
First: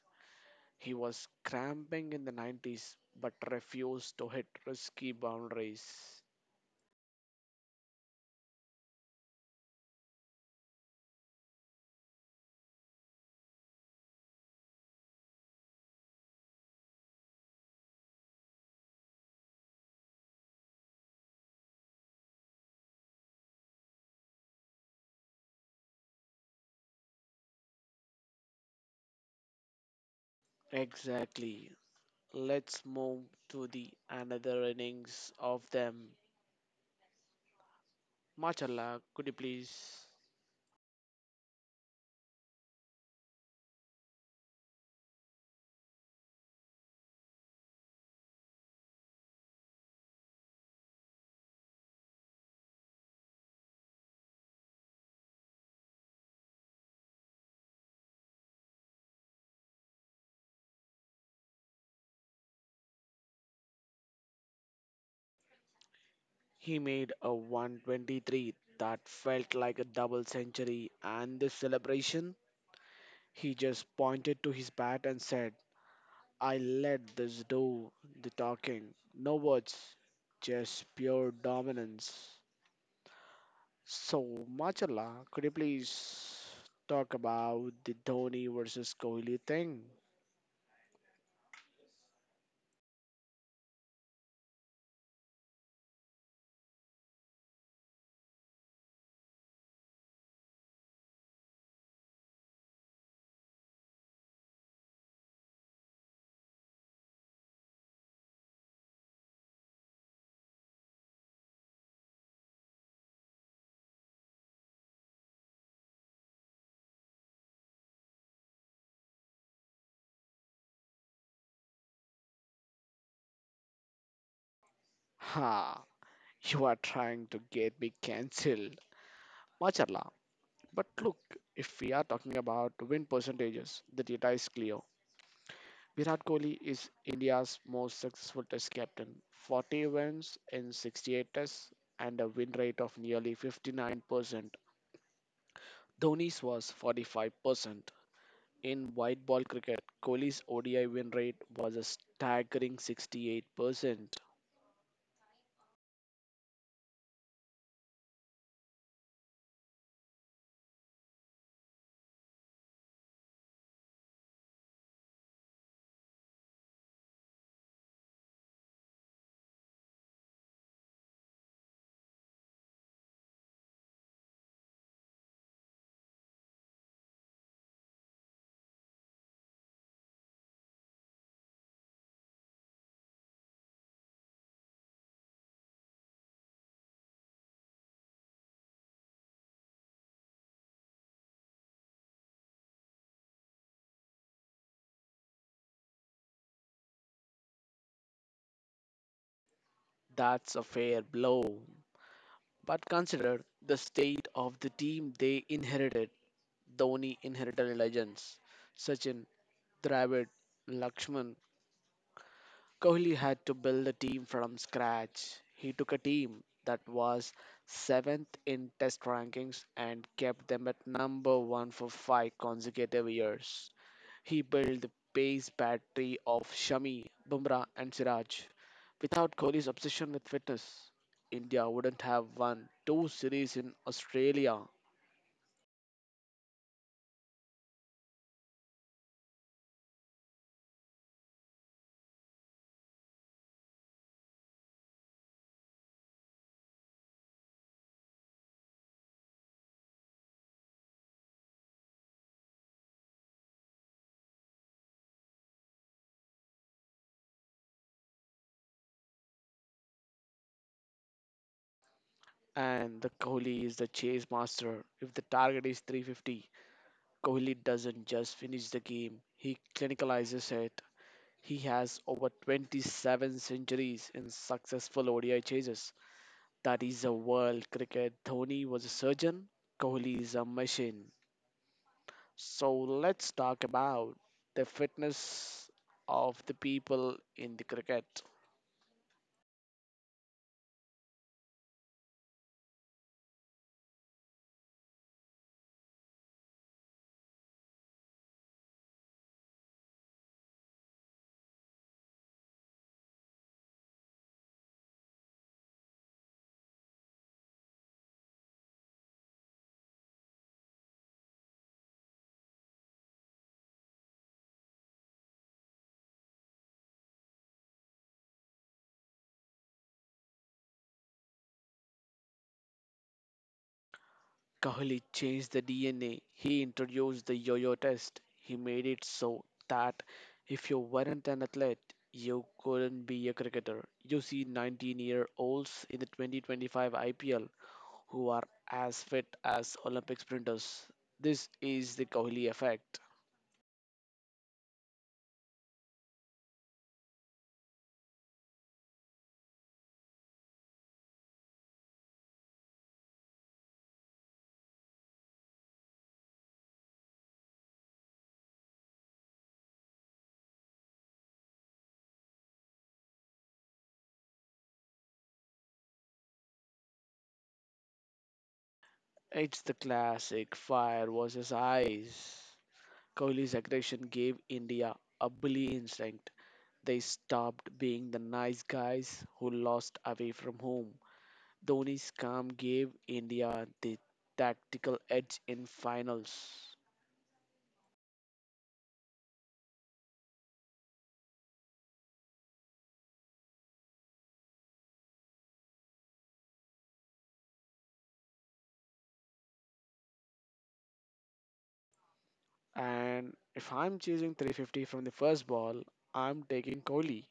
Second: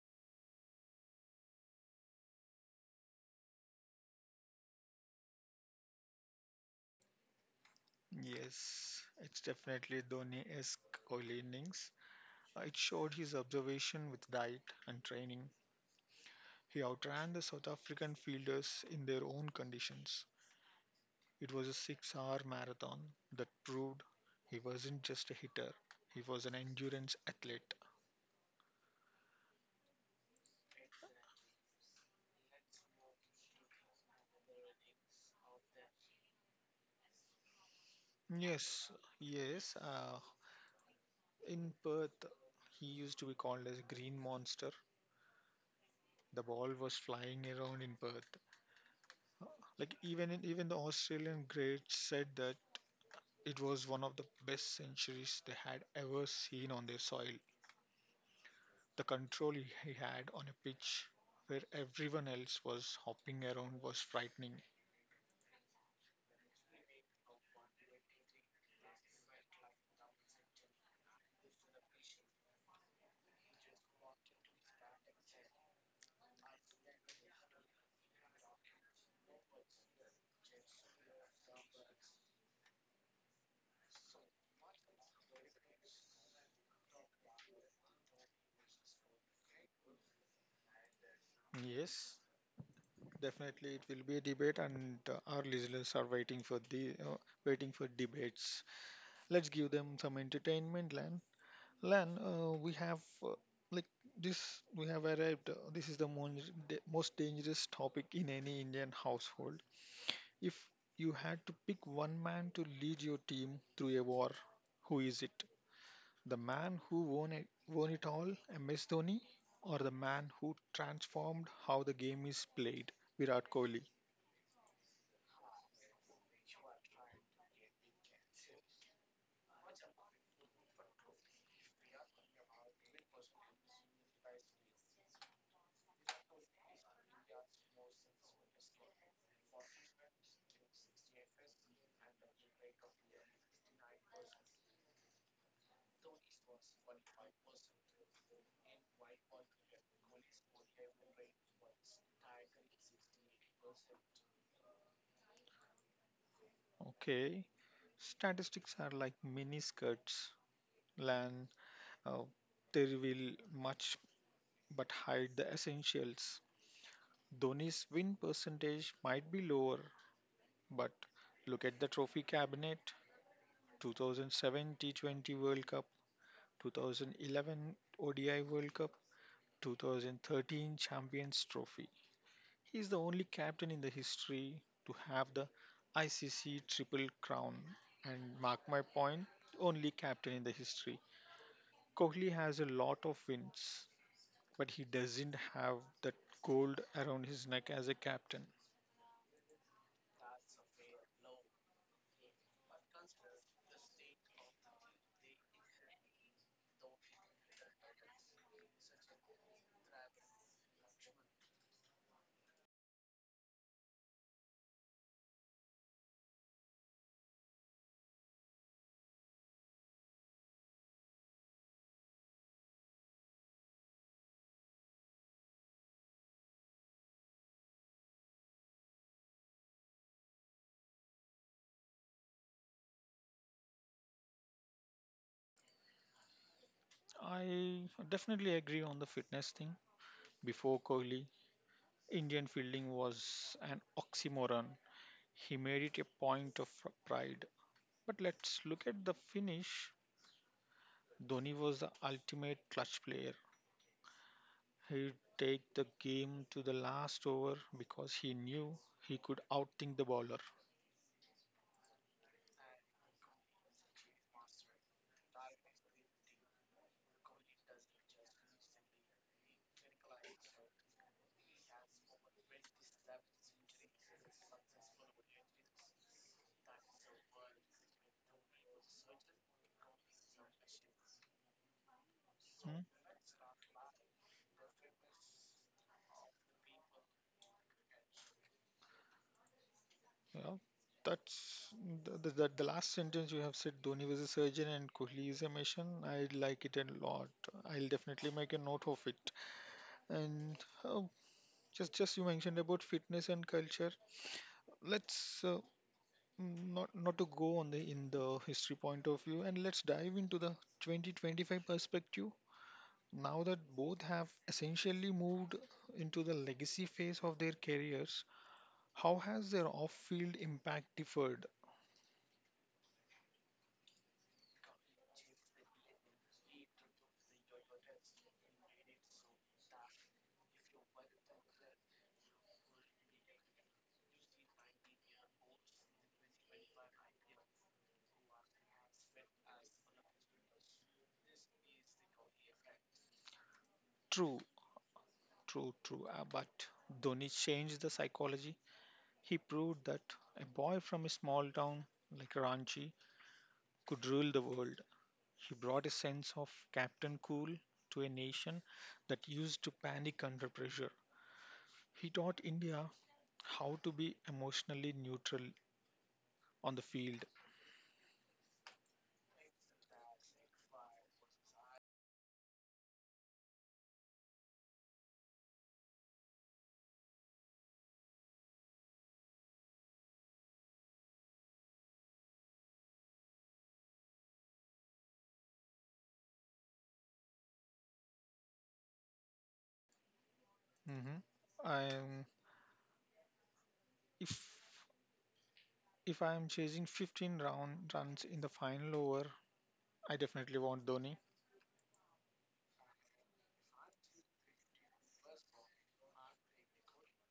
He was cramping in the 90s but refused to hit risky boundaries. Yes, it's definitely Dhoni-esque Kohli innings. It showed his observation with diet and training. He outran the South African fielders in their own conditions. It was a six-hour marathon that proved he wasn't just a hitter, he was an endurance athlete. Exactly. Let's move to the another innings of them. Yes, Machala, could you yes. please? In Perth, he used to be called as Green Monster. The ball was flying around in Perth. Like even the Australian greats said that it was one of the best centuries they had ever seen on their soil. The control he had on a pitch where everyone else was hopping around was frightening. He made a 123 that felt like a double century, and the celebration, he just pointed to his bat and said, I let this do the talking. No words, just pure dominance. So, Machala, could you please talk about the Dhoni versus Kohli thing? Yes, definitely it will be a debate, and our listeners are waiting for the waiting for debates. Let's give them some entertainment, Lan. We have uh, like this we have arrived. This is the most dangerous topic in any Indian household. If you had to pick one man to lead your team through a war, who is it? The man who won it all, MS Dhoni, or the man who transformed how the game is played, Virat Kohli? Ha! You are trying to get me cancelled, Macharla. But look, if we are talking about win percentages, the data is clear. Virat Kohli is India's most successful test captain. 40 wins in 68 tests and a win rate of nearly 59%. Dhoni's was 45%. In white ball cricket, Kohli's ODI win rate was a staggering 68%. Okay, statistics are like mini skirts, LAN. Uh, they reveal much but hide the essentials. Dhoni's win percentage might be lower, but look at the trophy cabinet: 2007 T20 World Cup, 2011 ODI World Cup, 2013 Champions Trophy. He is the only captain in the history to have the ICC Triple Crown, and mark my point, only captain in the history. Kohli has a lot of wins, but he doesn't have that gold around his neck as a captain. That's a fair blow. But consider the state of the team they inherited. Dhoni inherited legends. Sachin, Dravid, Lakshman. Kohli had to build a team from scratch. He took a team that was seventh in test rankings and kept them at number one for five consecutive years. He built the pace battery of Shami, Bumrah and Siraj. Without Kohli's obsession with fitness, India wouldn't have won two series in Australia. I definitely agree on the fitness thing. Before Kohli, Indian fielding was an oxymoron. He made it a point of pride. But let's look at the finish. Dhoni was the ultimate clutch player. He'd take the game to the last over because he knew he could outthink the bowler. And the Kohli is the chase master. If the target is 350, Kohli doesn't just finish the game, he clinicalizes it. He has over 27 centuries in successful ODI chases. That is a world cricket. Dhoni was a surgeon, Kohli is a machine. So Hmm? let's talk about the fitness of the people in the cricket. Yeah, that's the last sentence you have said. Dhoni was a surgeon and Kohli is a mission. I like it a lot. I'll definitely make a note of it. And uh, just you mentioned about fitness and culture. Let's not to go on the in the history point of view, and let's dive into the 2025 perspective. Now that both have essentially moved into the legacy phase of their careers, how has their off-field impact differed? Kohli changed the DNA. He introduced the yo-yo test. He made it so that if you weren't an athlete, you couldn't be a cricketer. You see 19-year-olds in the 2025 IPL who are as fit as Olympic sprinters. This is the Kohli effect. True, True. But Dhoni changed the psychology. He proved that a boy from a small town like Ranchi could rule the world. He brought a sense of Captain Cool to a nation that used to panic under pressure. He taught India how to be emotionally neutral on the field. It's the classic fire versus ice. Kohli's aggression gave India a bully instinct. They stopped being the nice guys who lost away from home. Dhoni's calm gave India the tactical edge in finals. Hmm. Um, if if I am chasing 15 round runs in the final over, I definitely want Dhoni. And if I'm choosing 350 from the first ball, I'm taking Kohli.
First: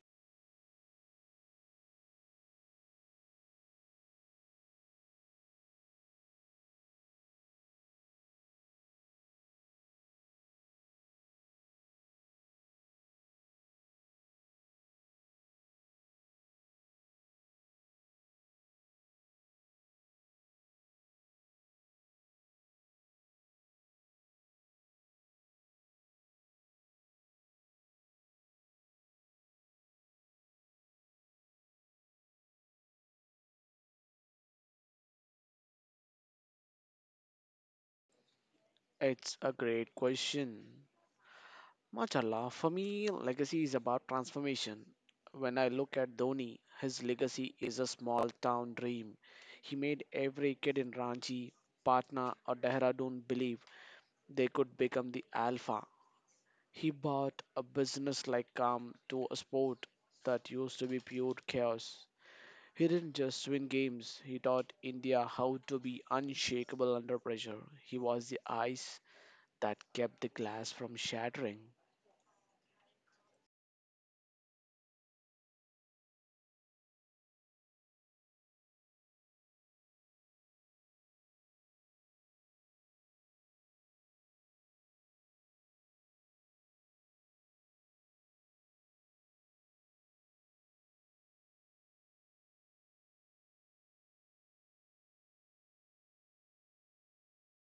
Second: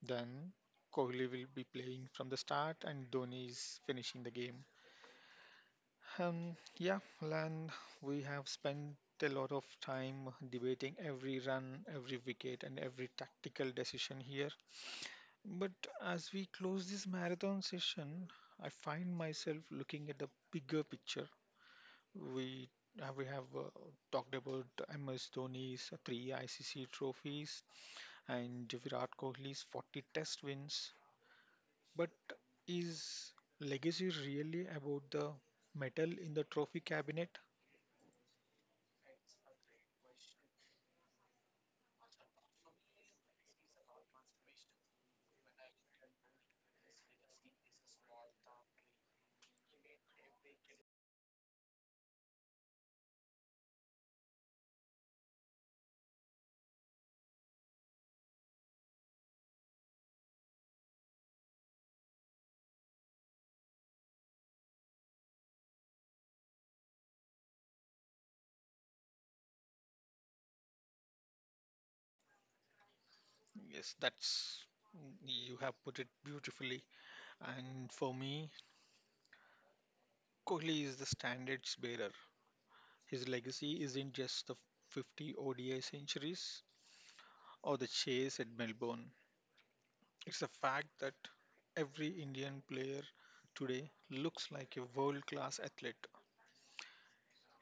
Then Kohli will be playing from the start and Dhoni is finishing the game. Yeah, Lan, we have spent a lot of time debating every run, every wicket, and every tactical decision here. But as we close this marathon session, I find myself looking at the bigger picture. We we have talked about MS Dhoni's three ICC trophies and Virat Kohli's 40 test wins. But is legacy really about the medal in the trophy cabinet? It's a great question. Mashallah, for me, legacy is about transformation. When I look at Dhoni, his legacy is a small town dream. He made every kid in Ranchi, Patna, or Dehradun believe they could become the alpha. He brought a business like calm to a sport that used to be pure chaos. He didn't just win games, he taught India how to be unshakable under pressure. He was the ice that kept the glass from shattering. Yes, that's you have put it beautifully. And for me, Kohli is the standards bearer. His legacy isn't just the 50 ODI centuries or the chase at Melbourne. It's the fact that every Indian player today looks like a world class athlete.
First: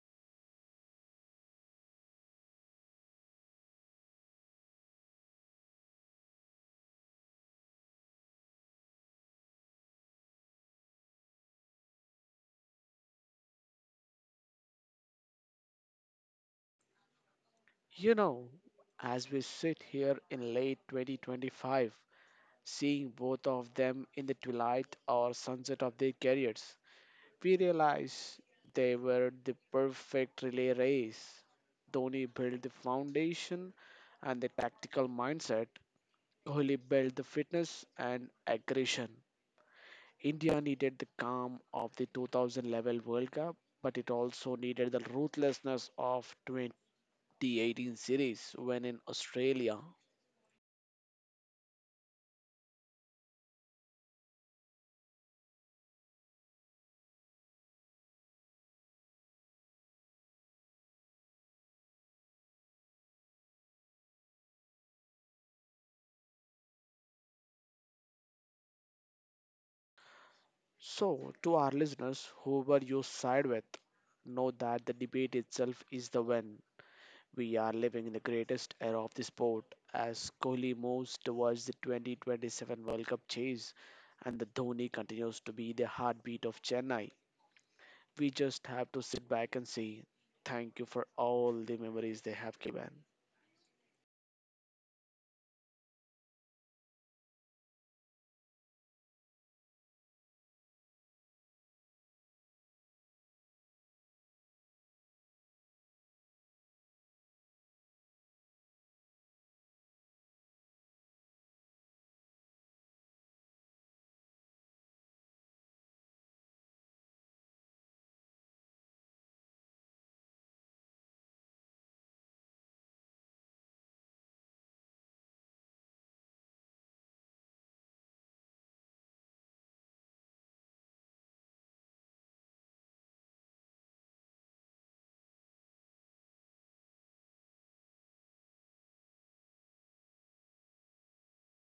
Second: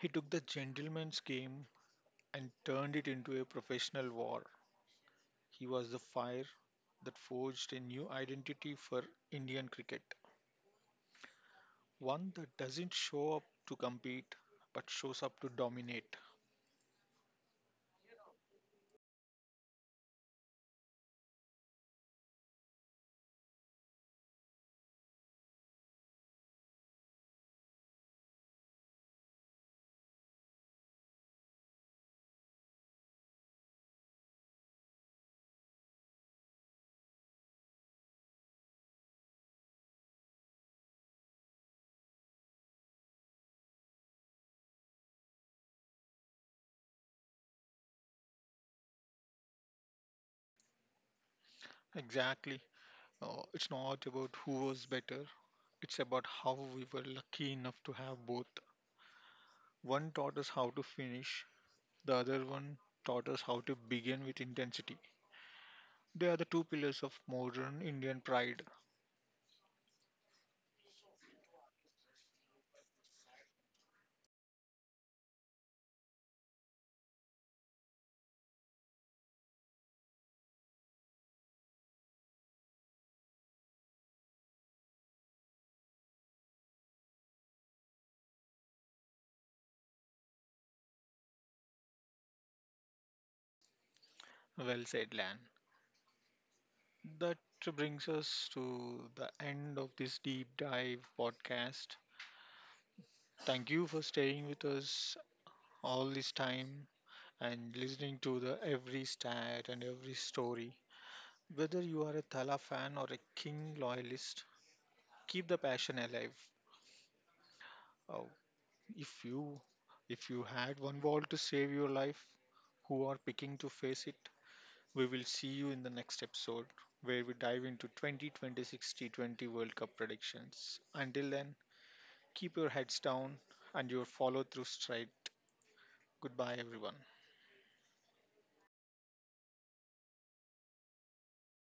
He took the gentleman's game and turned it into a professional war. He was the fire that forged a new identity for Indian cricket, one that doesn't show up to compete but shows up to dominate. You know, as we sit here in late 2025, seeing both of them in the twilight or sunset of their careers, we realize they were the perfect relay race. Dhoni built the foundation and the tactical mindset, Kohli built the fitness and aggression. India needed the calm of the 2000 level World Cup, but it also needed the ruthlessness of the 18 series when in Australia. Exactly. It's not about who was better, it's about how we were lucky enough to have both. One taught us how to finish, the other one taught us how to begin with intensity. They are the two pillars of modern Indian pride. So, to our listeners, whoever you side with, know that the debate itself is the win. We are living in the greatest era of the sport as Kohli moves towards the 2027 World Cup chase and the Dhoni continues to be the heartbeat of Chennai. We just have to sit back and say thank you for all the memories they have given. Well said, Lan. That brings us to the end of this deep dive podcast. Thank you for staying with us all this time and listening to the every stat and every story. Whether you are a Thala fan or a King loyalist, keep the passion alive. Oh, if you if you had one ball to save your life, who are picking to face it? We will see you in the next episode where we dive into 2026 T20 World Cup predictions. Until then, keep your heads down and your follow through straight. Goodbye, everyone.